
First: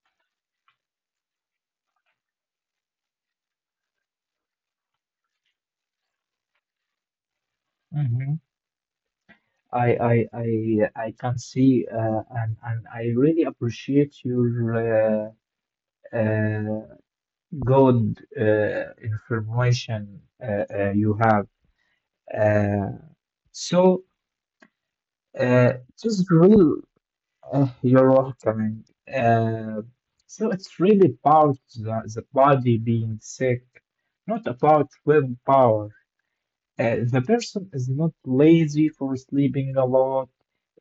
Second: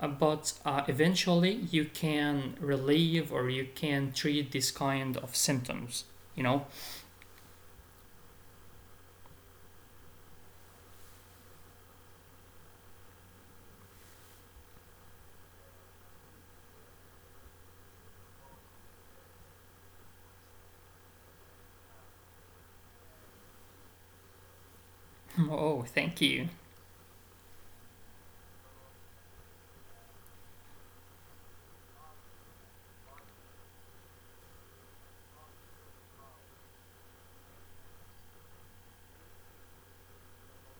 B: But eventually you can relieve or you can treat this kind of symptoms. You know,
A: Mhm. I can see and I really appreciate your uh, uh, good information you have. Uh, so
B: oh,
A: it
B: thank
A: is
B: you.
A: real. You're welcoming. Uh, so it's really about the body being sick, not about willpower. The person is not lazy for sleeping a lot.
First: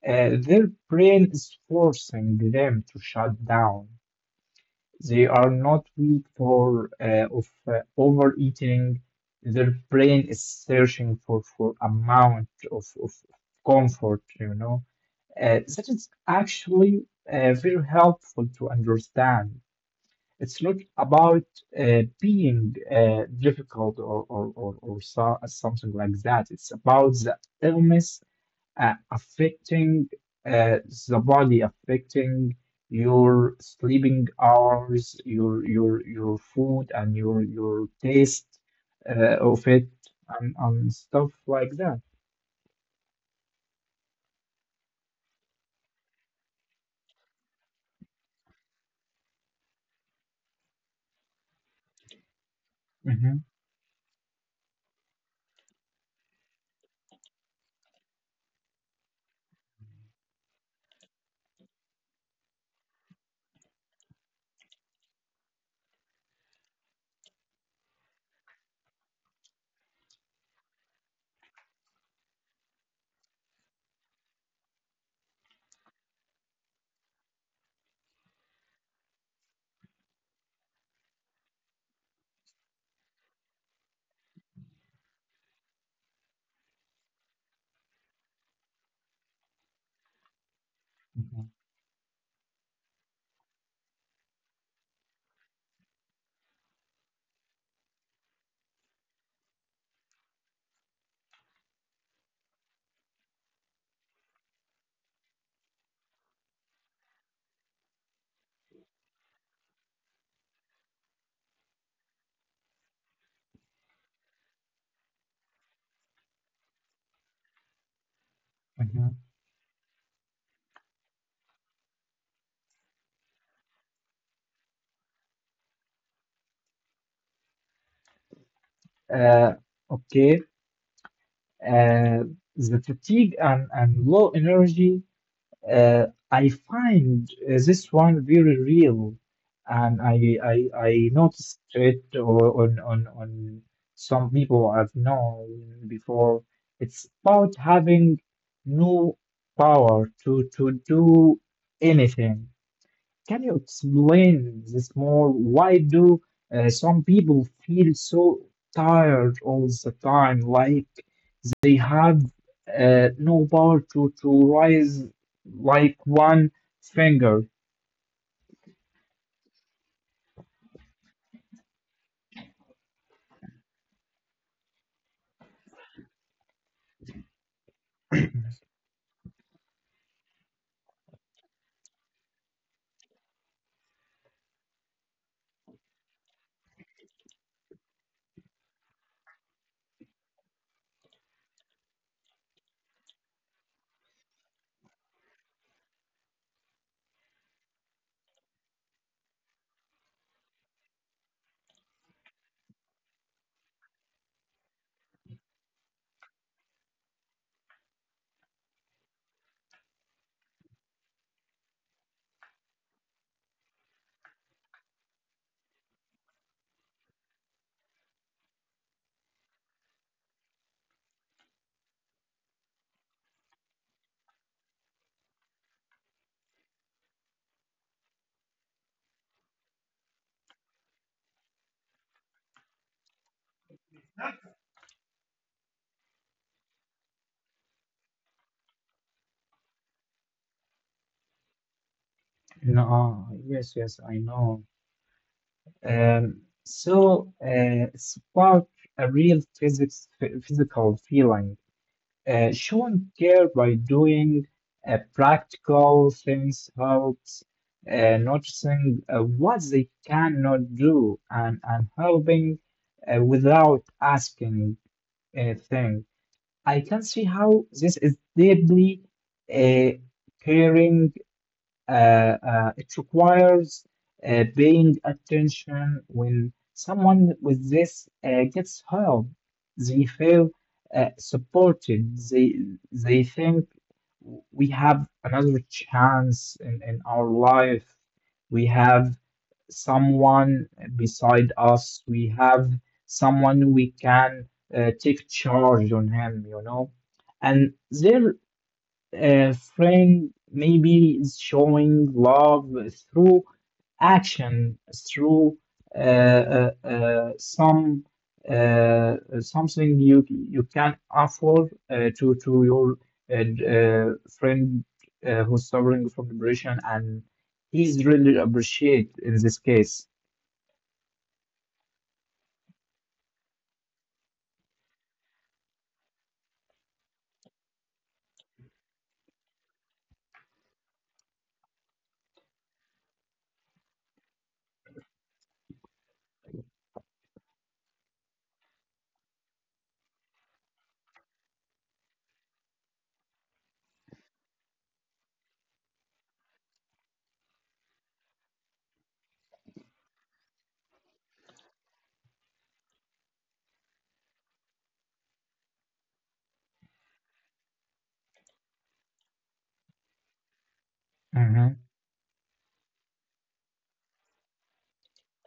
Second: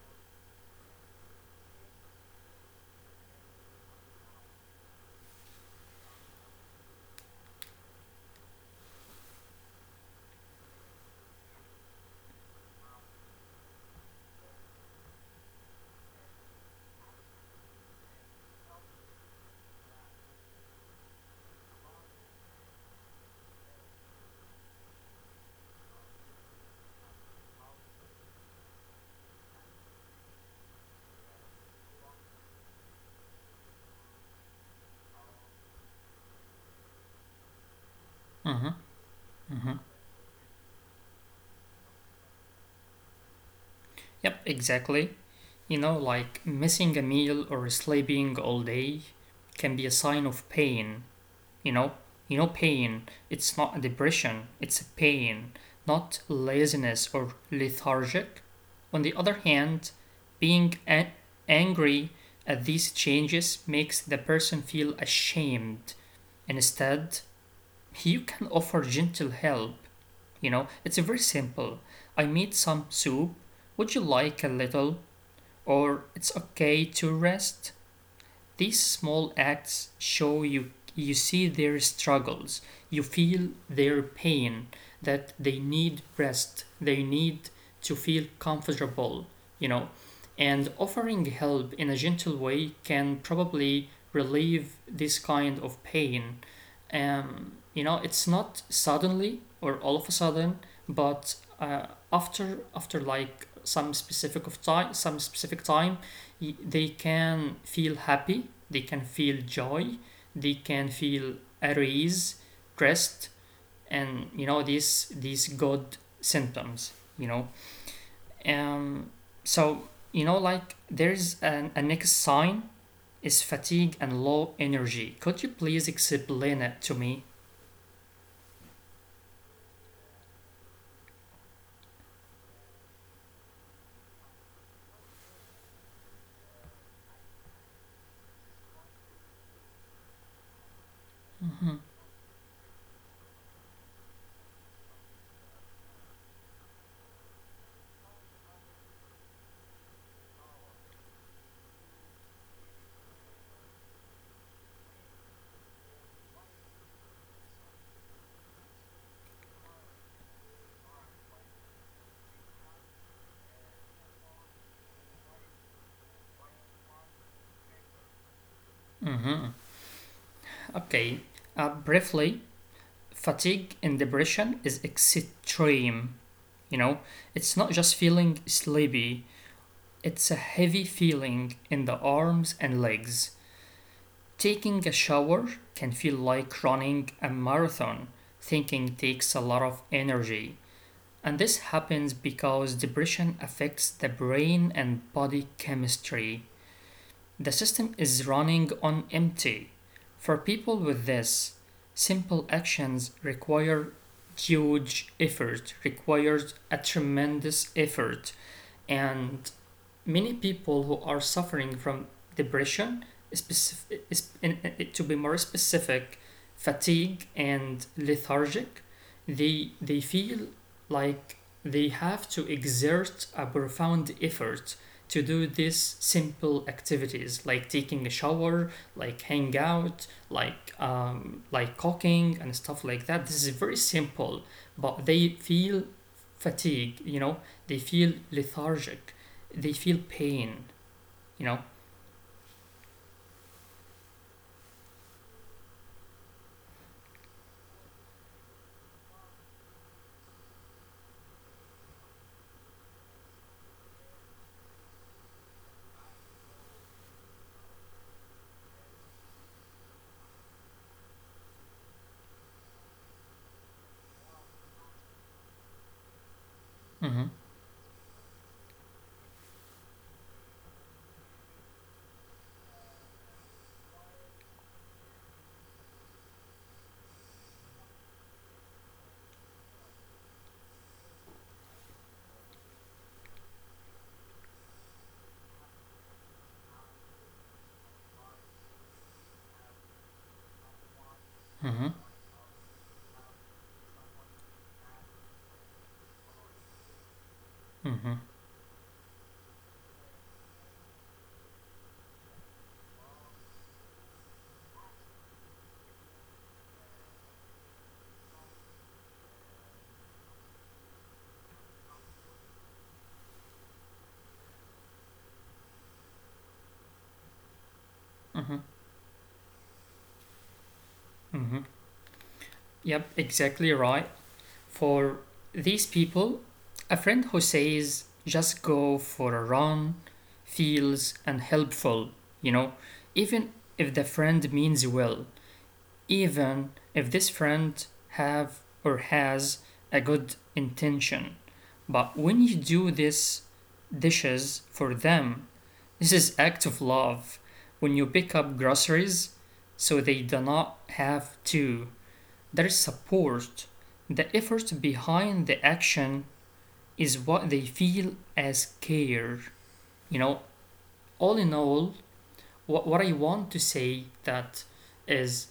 A: Their brain is forcing them to shut down. They are not weak for of overeating. Their brain is searching for amount of comfort, you know. That is actually very helpful to understand. It's not about being difficult or something like that. It's about the illness affecting uh, the body, affecting your sleeping hours, your food, and your taste
B: Hmm.
A: of
B: Hmm.
A: it, and stuff like that.
B: Yep, exactly. You know, like missing a meal or sleeping all day can be a sign of pain. you know you know, pain,
A: Hmm.
B: it's not a depression, it's a pain, not laziness or lethargic. On the other hand, being a- angry at these changes makes the person feel ashamed. Instead, you can offer gentle help. You know, it's very simple. I made some soup, would you like a little? Or it's okay to rest. These small acts show you see their struggles, you feel their pain, that they need rest, they need to feel comfortable, you know. And offering
A: Hmm.
B: help in a gentle way can probably relieve this kind of pain. You know, it's not suddenly or all of a sudden, but after some specific of time, some specific time, they can feel happy, they can feel joy, they can feel at ease, rest, and you know these good symptoms. You know, um,
A: Hmm.
B: so you know like there's a next sign is fatigue and low energy. Could you please explain it to me?
A: Uh, okay. Uh, the fatigue and low energy. I find this one very real, and I noticed
B: Hmm.
A: it on some people I've known before. It's about having no power to do anything. Can you explain this more? Why do some people feel so tired all the time? Like they have no power to rise like one finger.
B: Hmm. Okay. Briefly, fatigue and depression is extreme. You know, it's not just feeling sleepy. It's a heavy feeling in the arms and legs. Taking a shower can feel like running a marathon. Thinking takes a lot of energy. And this happens because depression affects the brain and body chemistry. The system is running on empty. For people with this, simple actions require huge effort, requires a tremendous effort, and many people who are suffering from depression, specific, to be more specific, fatigue and lethargic, they feel like they have to exert a profound effort to do these simple activities like taking a shower, like hang out, like cooking and stuff like that. This is very simple, but they feel fatigue. You know, they feel lethargic, they feel pain, you know.
A: No, yes, yes, I know. Spark a real physical feeling, showing care by doing practical things helps. Noticing what they cannot do and helping without asking anything. I can
B: Mm-hmm.
A: see how this is deeply uh, caring, uh, it requires paying attention when someone with this gets help. They feel supported. They think we have another chance in our life. We have someone beside
B: Mm-hmm.
A: us. We have someone we can take charge on him, you know. And
B: Mm-hmm.
A: their a friend maybe is showing love through action, through some something you you can offer to your friend who's suffering from depression, and he's really
B: Mm-hmm.
A: appreciated in this case.
B: Mm-hmm. Yep, exactly right. For these people, a friend who says just go for a run feels unhelpful, you know, even if the friend means well, even if this friend have or has a good intention. But when you do this dishes for them, this is act of love. When you pick up groceries so they do not have to, there is support. The effort behind the action is what they feel as care. You know, all in
A: Mhm.
B: all, what I want to say that is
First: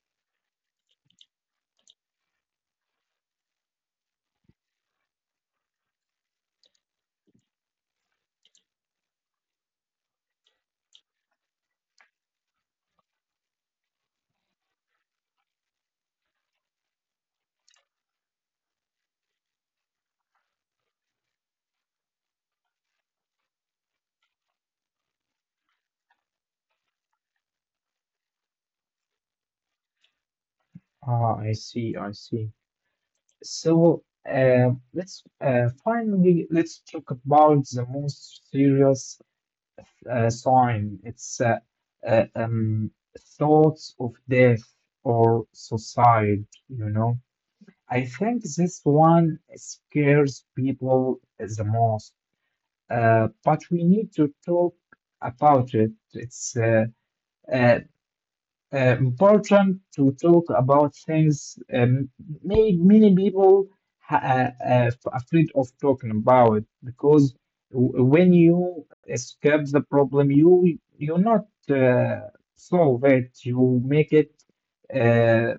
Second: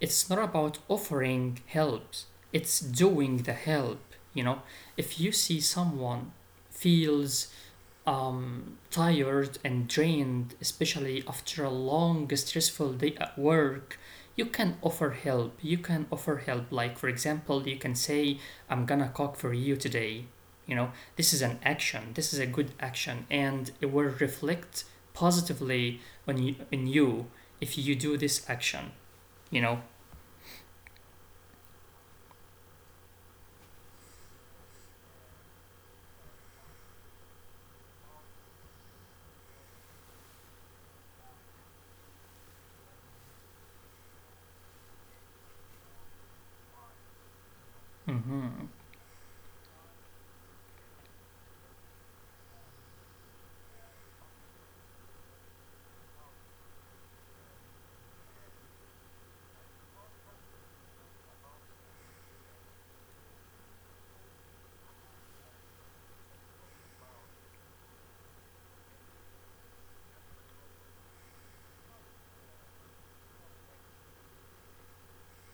B: it's not about offering help. It's doing the help. You know, if you see someone feels tired and drained, especially after a long, stressful day at work, you can offer help. You can offer help. Like, for example, you can say, I'm gonna cook for you today. You know, this is an action, this is a good action, and it will reflect positively on you if you do this action, you know.
A: Ah, I see, I see. So, let's finally let's talk about the most serious sign. It's uh, um, Thoughts of death or suicide, you know. I think
B: Hmm.
A: this one scares people the most, but we need to talk about it. It's uh, Important to talk about things made many people afraid of talking about, because when you escape the problem, you not uh, solve it, you make it uh,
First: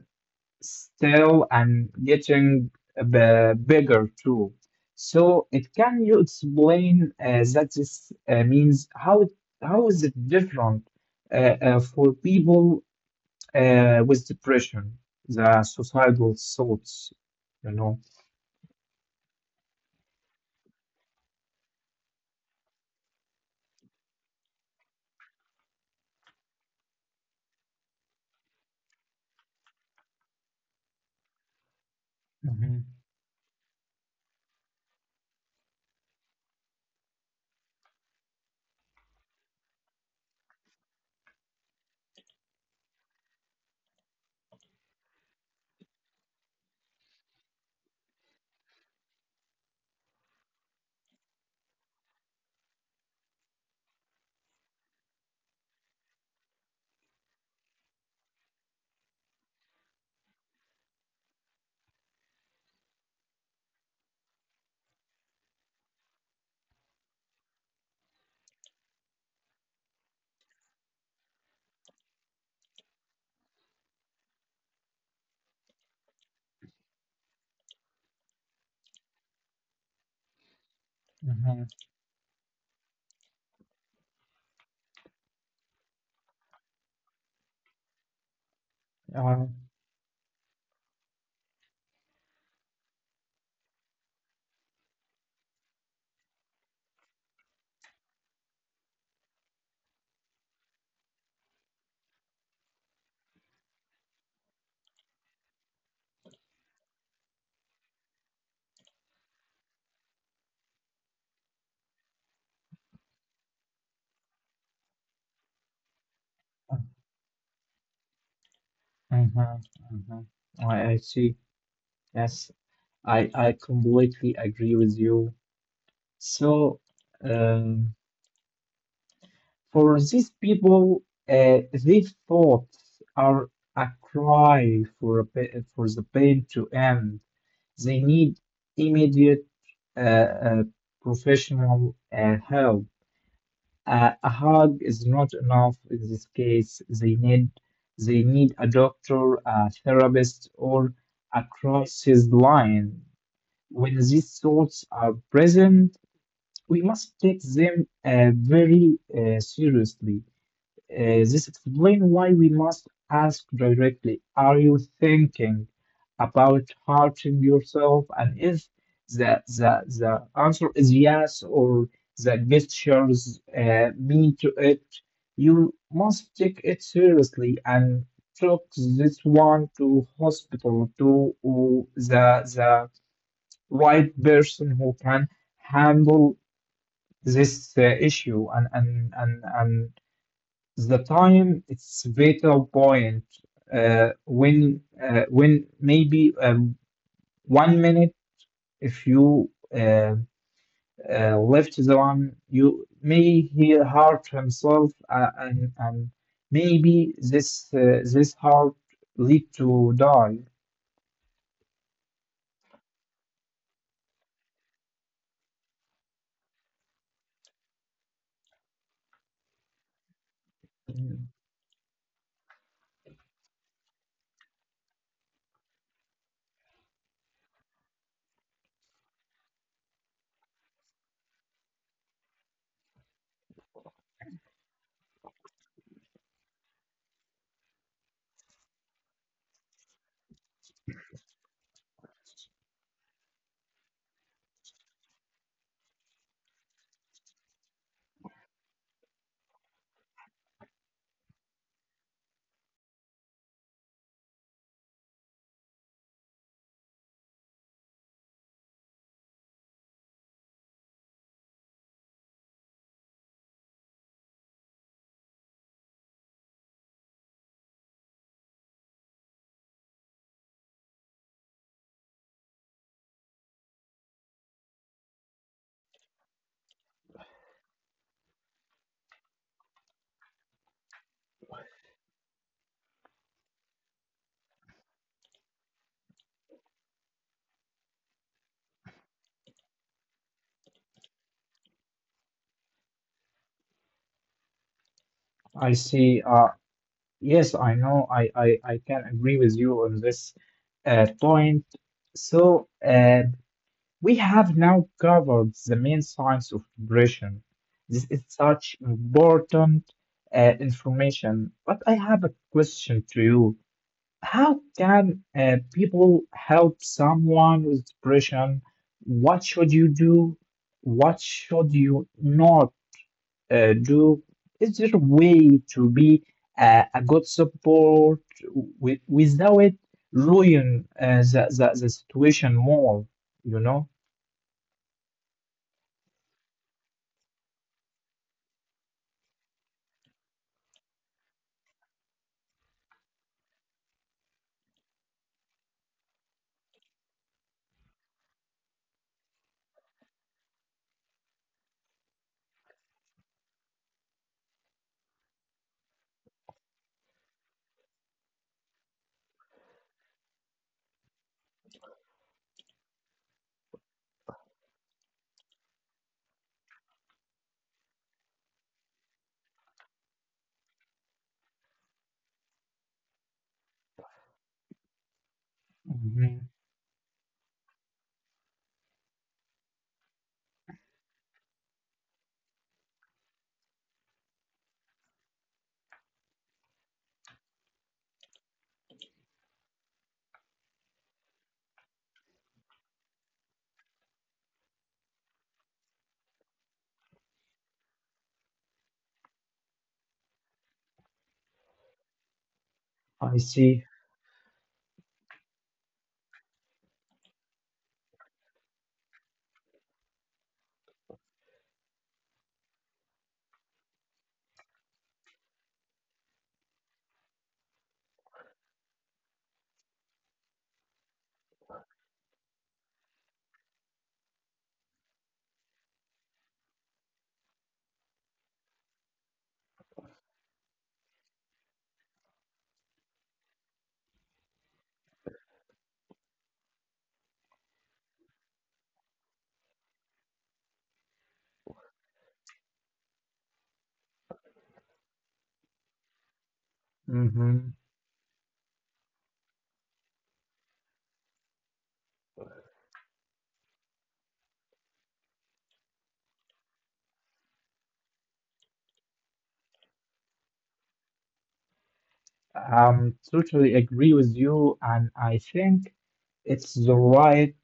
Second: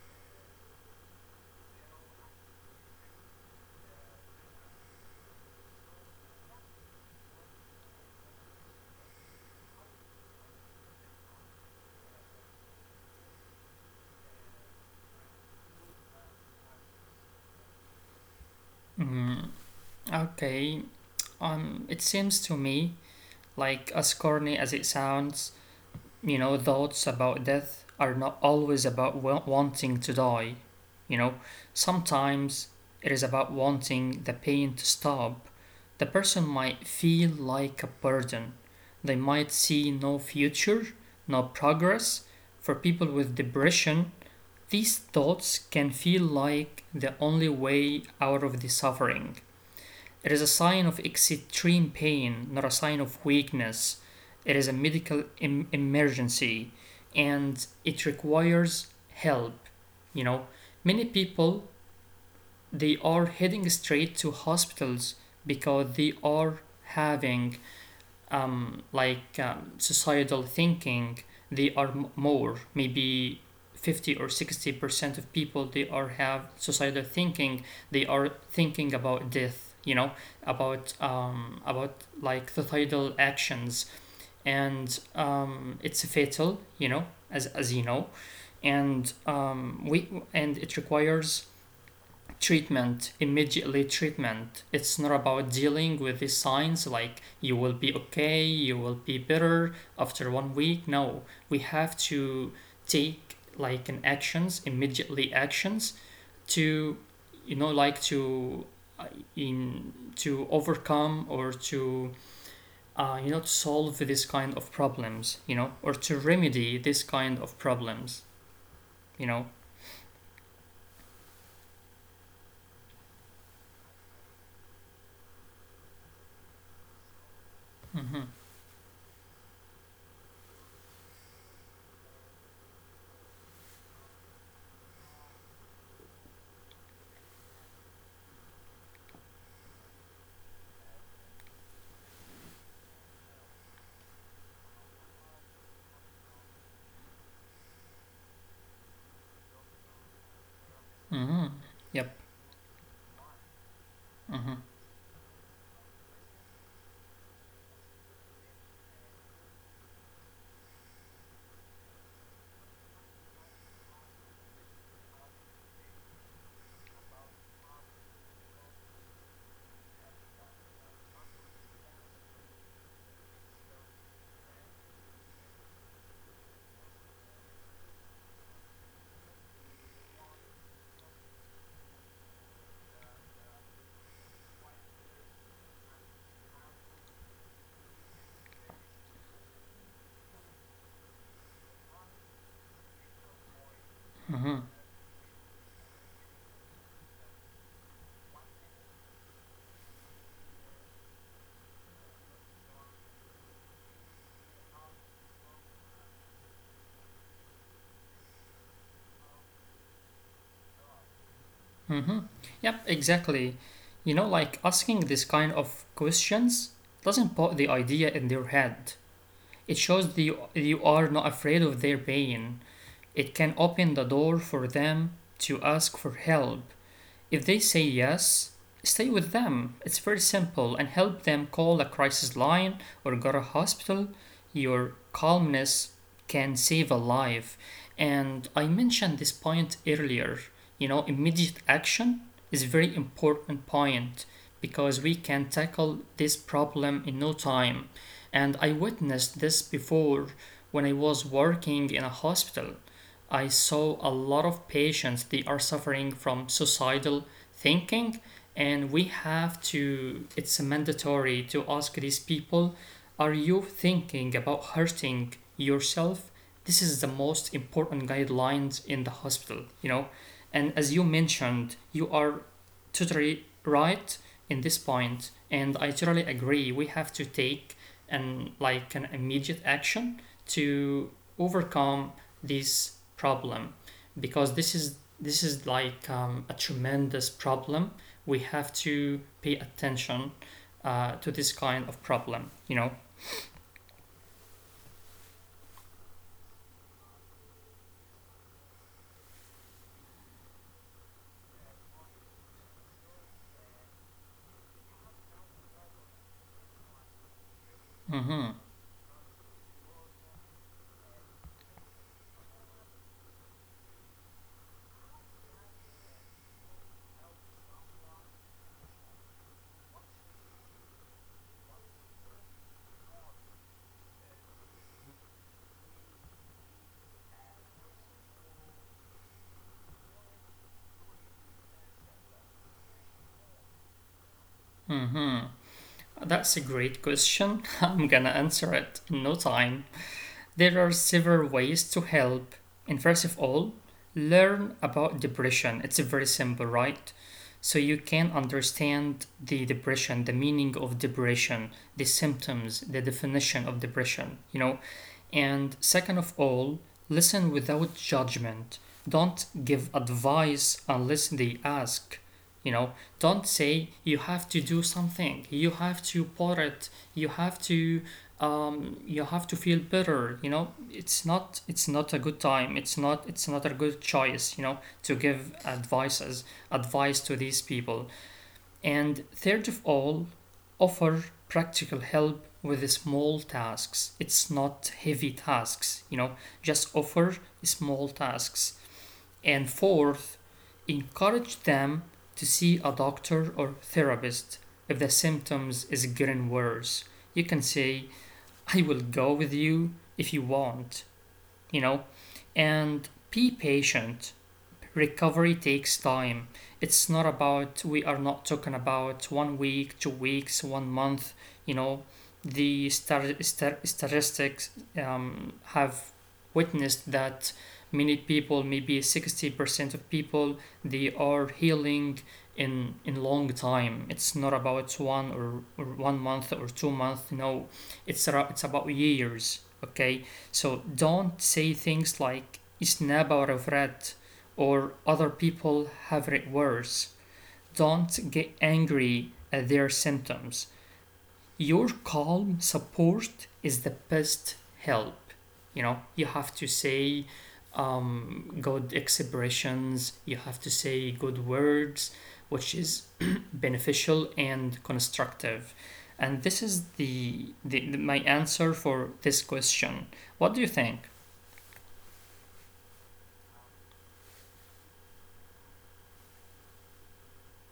A: still and getting bigger too. So it, can you explain that this means how it, how is it different for people with depression, the suicidal thoughts, you know.
B: Hmm. Okay, it seems to me, like as corny as it sounds, you know, thoughts about death are not always about wanting to die. You know, sometimes
A: Mm-hmm.
B: it is about wanting the pain to stop. The person might feel like a burden. They might see no future, no progress. For people with depression, these thoughts can feel like the only way out of the suffering. It is a sign of extreme pain, not a sign of weakness. It is a medical emergency and it requires help. You know, many people they are heading straight to hospitals because they are having societal thinking, they are more maybe 50 or 60% of people they are have societal thinking, they are thinking about death, you know,
A: Mm-hmm.
B: about like societal actions, and it's fatal, you know, as you know. And
A: Uh,
B: we and it requires treatment, immediately treatment. It's not about dealing with the signs like you will be okay, you will be better after 1 week. No, we have to take like an actions, immediately actions to, you know, like to uh, in to overcome or to, you know, to solve this kind of problems, you know, or to remedy this kind of problems, you know.
A: mm-hmm. Hmm. I see. Yes, I completely agree with you. So, um,
B: Hmm.
A: for these people, these thoughts are a cry for for the pain to end. They need immediate uh, uh, professional help. A hug is not enough in this case. They need a doctor, a therapist, or a
B: Yep.
A: crisis line. When these thoughts are present, we must take them very seriously. This explains why we must ask directly, are you thinking about hurting yourself? And if the answer is yes, or the gestures mean to it, you must take it seriously and took this one to hospital to the right person who can handle this issue, and the time it's vital point
B: Hmm.
A: when maybe 1 minute if you left the one you may hear hurt himself, and maybe this this heart lead to die.
B: Mm-hmm. Yep, exactly. You know, like asking this kind of questions doesn't put the idea in their head. It shows that you are not
A: Mm,
B: afraid of their pain. It can open the door for them to ask for help. If they say yes, stay with them. It's very simple, and help them call a crisis line or go to hospital. Your calmness can save a life. And I mentioned this point earlier. You know, immediate action is a very important point because we can tackle this problem in no time. And I witnessed this before when I was working in a hospital. I saw a lot of patients they are suffering from suicidal thinking, and we have to, it's mandatory to ask these people, are you thinking about hurting yourself? This is the most important guidelines in the hospital, you know. And as you mentioned, you are totally right in this point, and I totally agree we have to take and like an immediate action to overcome this problem, because this is, this is like a tremendous problem we have to pay attention to this kind of problem, you know.
A: I see, yes I know, I can agree with you on this point. so uh, We have now covered the main science of depression. This is
B: Mm-hmm.
A: such important information, but I have a question to you. How can people help someone with depression? What should you do? What should you not do? Is there a way to be a good support with, without ruin the situation more, you know?
B: Mm-hmm. That's a great question. I'm gonna answer it in no time. There are several ways to help. And first of all, learn about depression. It's very simple, right? So you can understand the depression, the meaning of depression, the symptoms, the definition of depression, you know. And second of all, listen without judgment. Don't give advice unless they ask. You know, don't say you have to do something. You have to put it. You have to, you have to feel better. You know, it's not a good time. It's not a good choice. You know, to give advice to these people. And third of all, offer practical help with small tasks. It's not heavy tasks. You know, just offer small tasks. And fourth, encourage them to see a doctor or therapist if the symptoms is getting worse. You can say, I will go with you if you want, you know, and
A: I
B: be
A: see.
B: patient. Recovery takes time. It's not about, we are not talking about 1 week, 2 weeks, 1 month, you know. The statistics have witnessed that many people maybe 60% of people they are healing in long time. It's not about one or 1 month or 2 months, no. It's about years, okay. So don't say things like "snaba regret" or "other people have it worse." Don't get angry at their symptoms. Your calm support is the best help. You know, you have to say
A: Mm-hmm.
B: good expressions, you have to say good words, which is beneficial and constructive. And this is my answer for this question. What do you think?
A: Totally agree with you, and I think it's the right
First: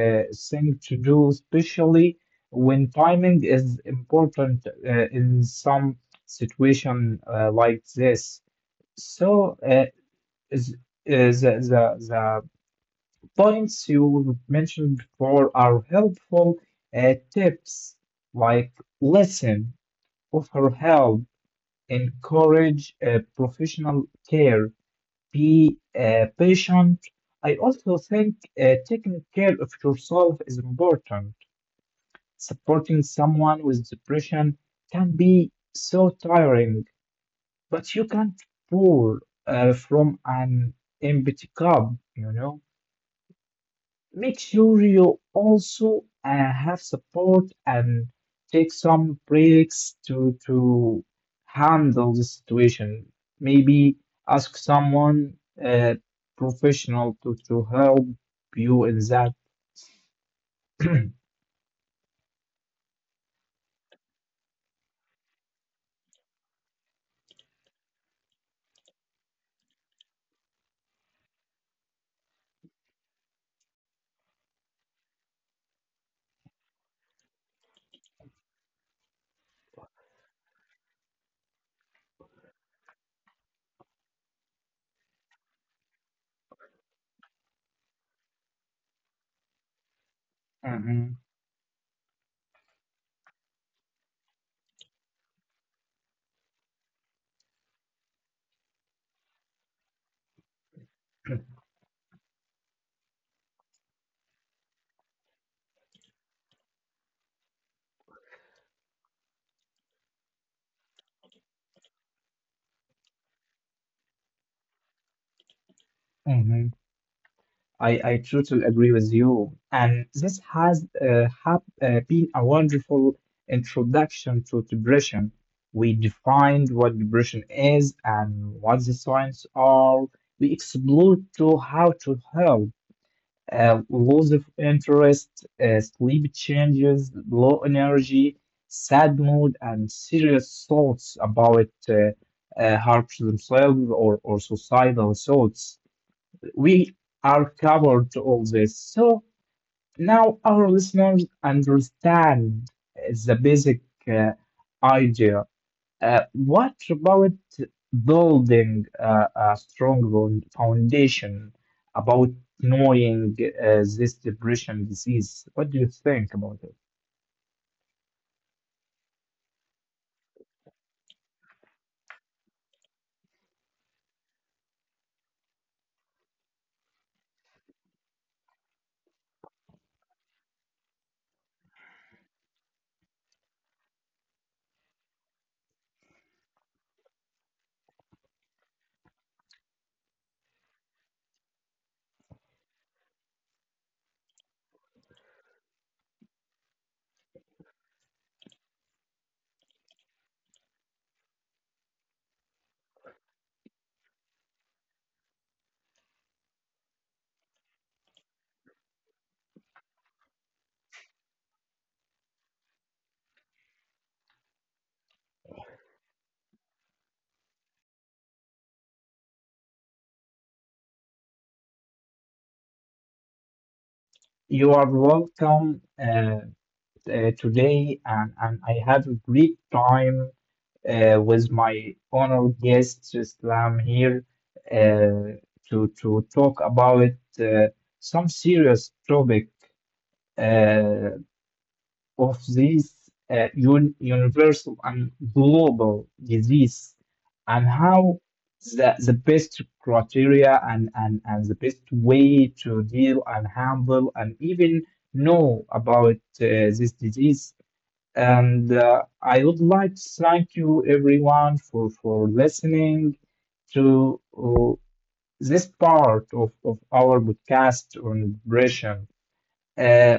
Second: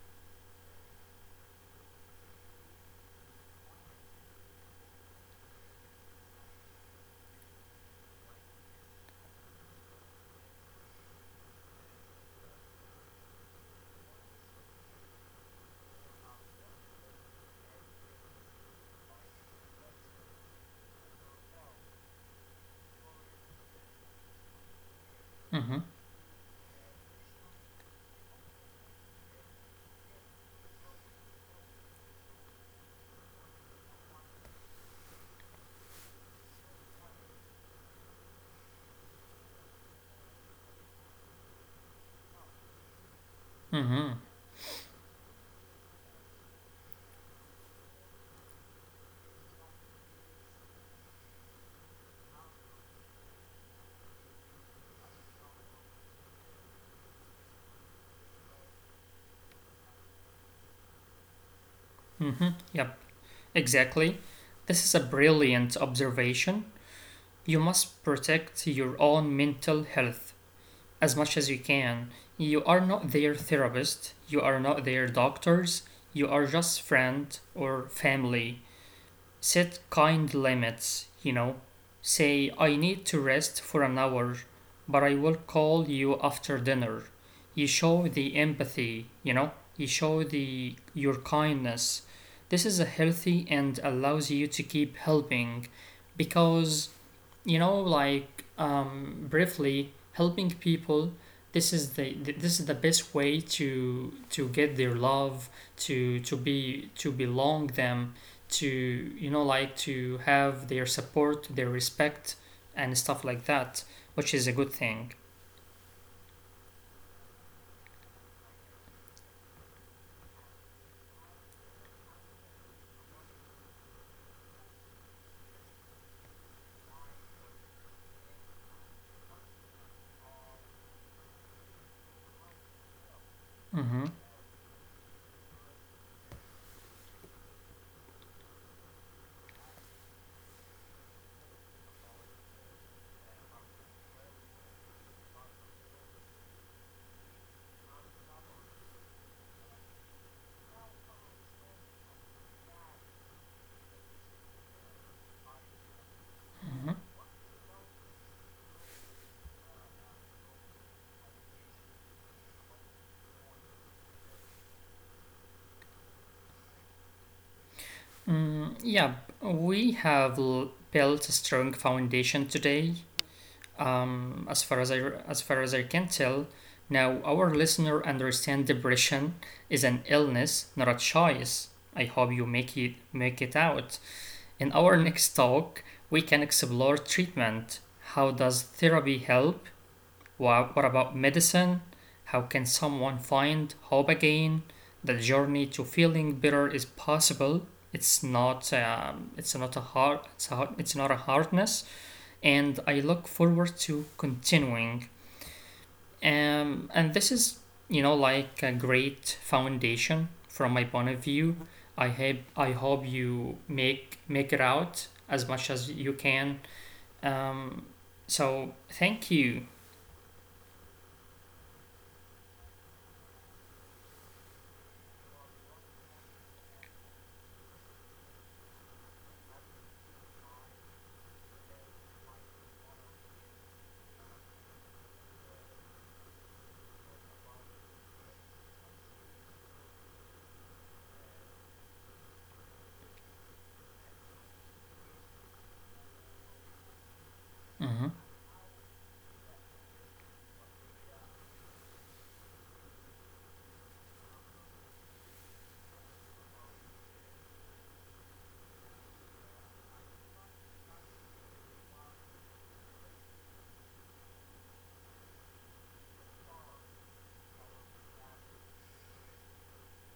A: thing to do, especially when timing is important in some situation like this. So, is, is the points you mentioned before are helpful tips like listen, offer help, encourage professional care. Be
B: Mm-hmm.
A: patient. I also think taking care of yourself is important. Supporting someone with depression can be so tiring, but you can't pour from an empty cup, you know?
B: Mm-hmm.
A: Make sure you also have support and take some breaks to handle the situation. Maybe ask someone uh, professional to help you in that.
B: Mm-hmm. Yep. Exactly. This is a brilliant observation. You must protect your own mental health as much as you can. You are not their therapist, you are not their doctors, you are just friend or family. Set kind limits, you know. Say, I need to rest for an hour, but I will call you after dinner. You show the empathy, you know, you show the
A: Mhm,
B: your kindness. This is a healthy and allows you to keep helping, because you know, like briefly helping people, this is this is the best way to get their love, to be to belong them, to you know like to have their support, their respect, and stuff like that, which is a good thing.
A: mhm. I totally agree with you. And this has have, been a wonderful introduction to depression. We defined what depression is and what the signs are. We explored to how to help. Uh,
B: Mm-hmm.
A: loss of interest, sleep changes, low energy, sad mood, and serious thoughts about harm to themselves, or societal thoughts, we are covered all this. So now our listeners understand the basic uh, idea. What about building a strong foundation about knowing this depression disease? What do you think about it?
B: Mm, yeah, we have built a strong foundation today, as far as I, as far as I can tell. Now our listener understand depression is an illness, not a choice. I hope you make it out. In our next talk, we can explore treatment. How does therapy help? What about medicine? How can someone find hope again? The journey to feeling better is possible. It's not a hard, it's not a hardness, and I look forward to continuing. And this is, you know, like a great foundation from my point of view. I hope you make make it out as much as you can. Um, so thank you.
A: You are welcome today, and I have a great time with my honored guest Islam here uh, to talk about uh, some serious topic uh, of this un universal and global disease, and
B: Mm-hmm,
A: how the best criteria and the best way to deal and handle and even know about this disease. And I would like to thank you, everyone, for listening to this part of our podcast on depression. Uh,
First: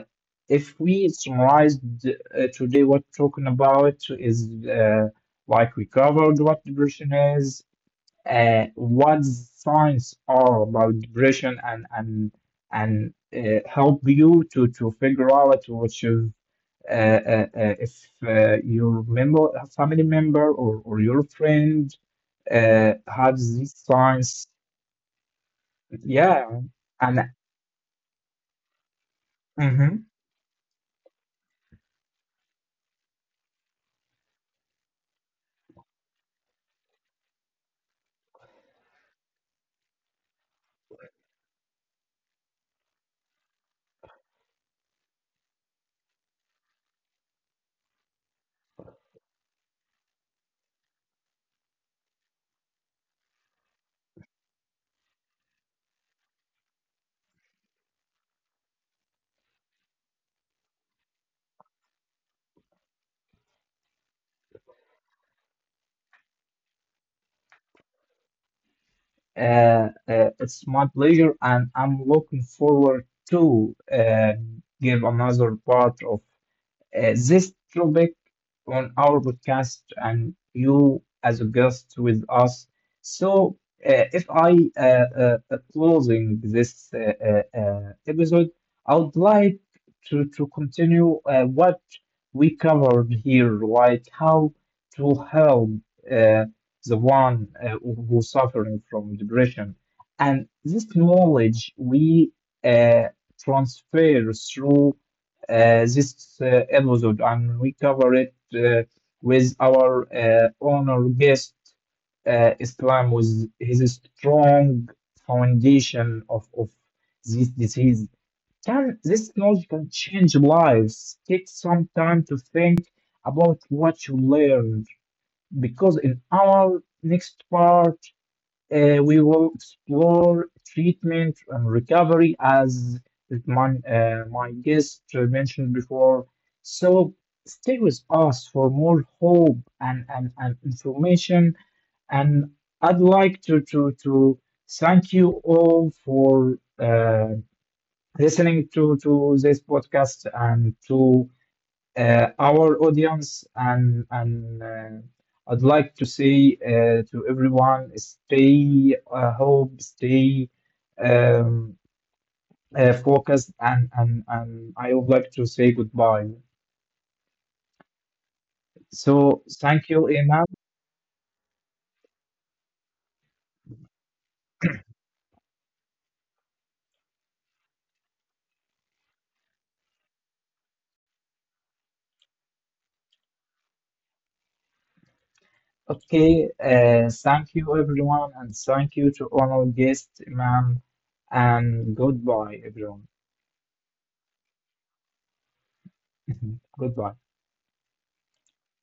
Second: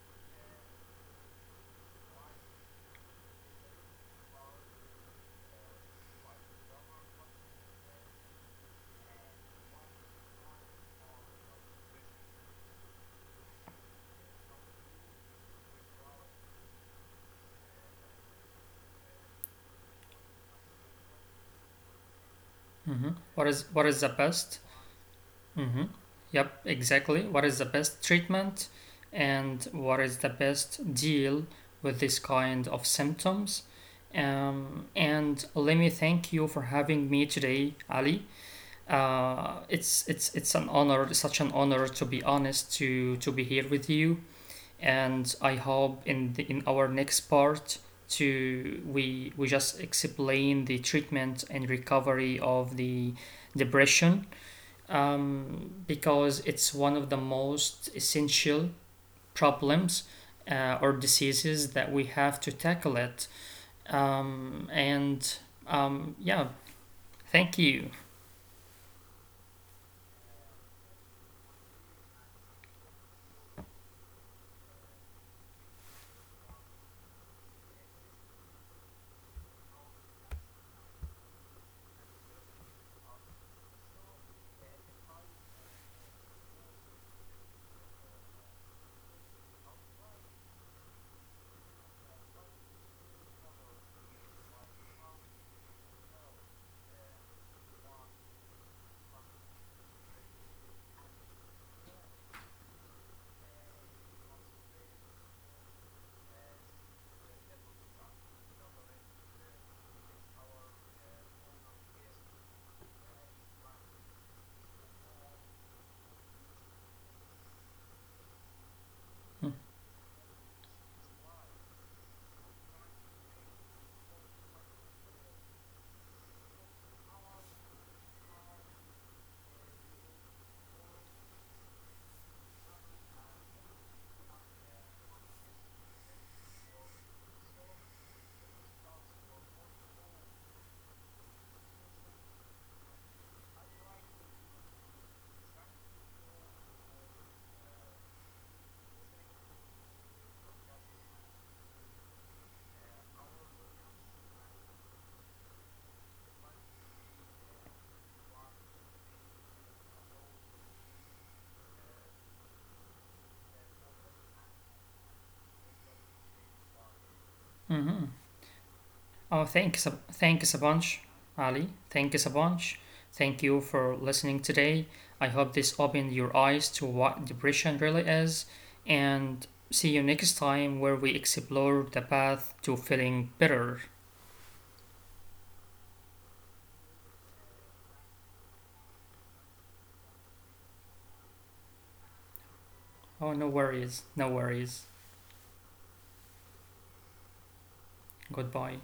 A: if we summarized today what talking about is like we covered what depression is, what signs are about depression, and help you to figure out which is if your member, a family member, or your friend
B: mm-hmm.
A: has
B: What
A: these
B: is the best?
A: signs.
B: Mm-hmm. Yep,
A: Yeah.
B: exactly.
A: And
B: What is the best treatment and what is
A: mhm,
B: the best deal with this kind of symptoms? And let me thank you for having me today, Ali. It's an honor, such an honor to be honest to be here with you. And I hope in in our next part to we just explain the treatment and recovery of the depression, because it's one of the most essential problems or diseases that we have to tackle it. And yeah, thank you.
A: it's my pleasure and I'm looking forward to give another part of this topic on our podcast and you as a guest with us. So, if I closing this episode, I would like to continue what we covered here, like how to help uh, the one who's suffering from depression, and this knowledge we uh, transfer through this episode, and we cover it with our honor guest, Islam, with his strong foundation of this disease. Can this knowledge can change lives? Take some time to think about what you learned, because in our next part, we will explore treatment and recovery as my, my guest mentioned before. So stay with us for more hope, and information. And I'd like to thank you all for listening to this podcast and to our audience, and I'd like to say to everyone, stay hope, stay um, focused, and I would like to say goodbye.
B: Hmm. Oh,
A: So thank you, Imam.
B: thanks a bunch, Ali. Thanks a bunch. Thank you for listening today. I hope this opened your eyes to what depression really is. And see you next time where we explore the path to feeling better.
A: Okay, thank you everyone and thank you to all our guests, Imam, and goodbye everyone.
B: Oh, no worries, no worries.
A: Goodbye.
B: Goodbye.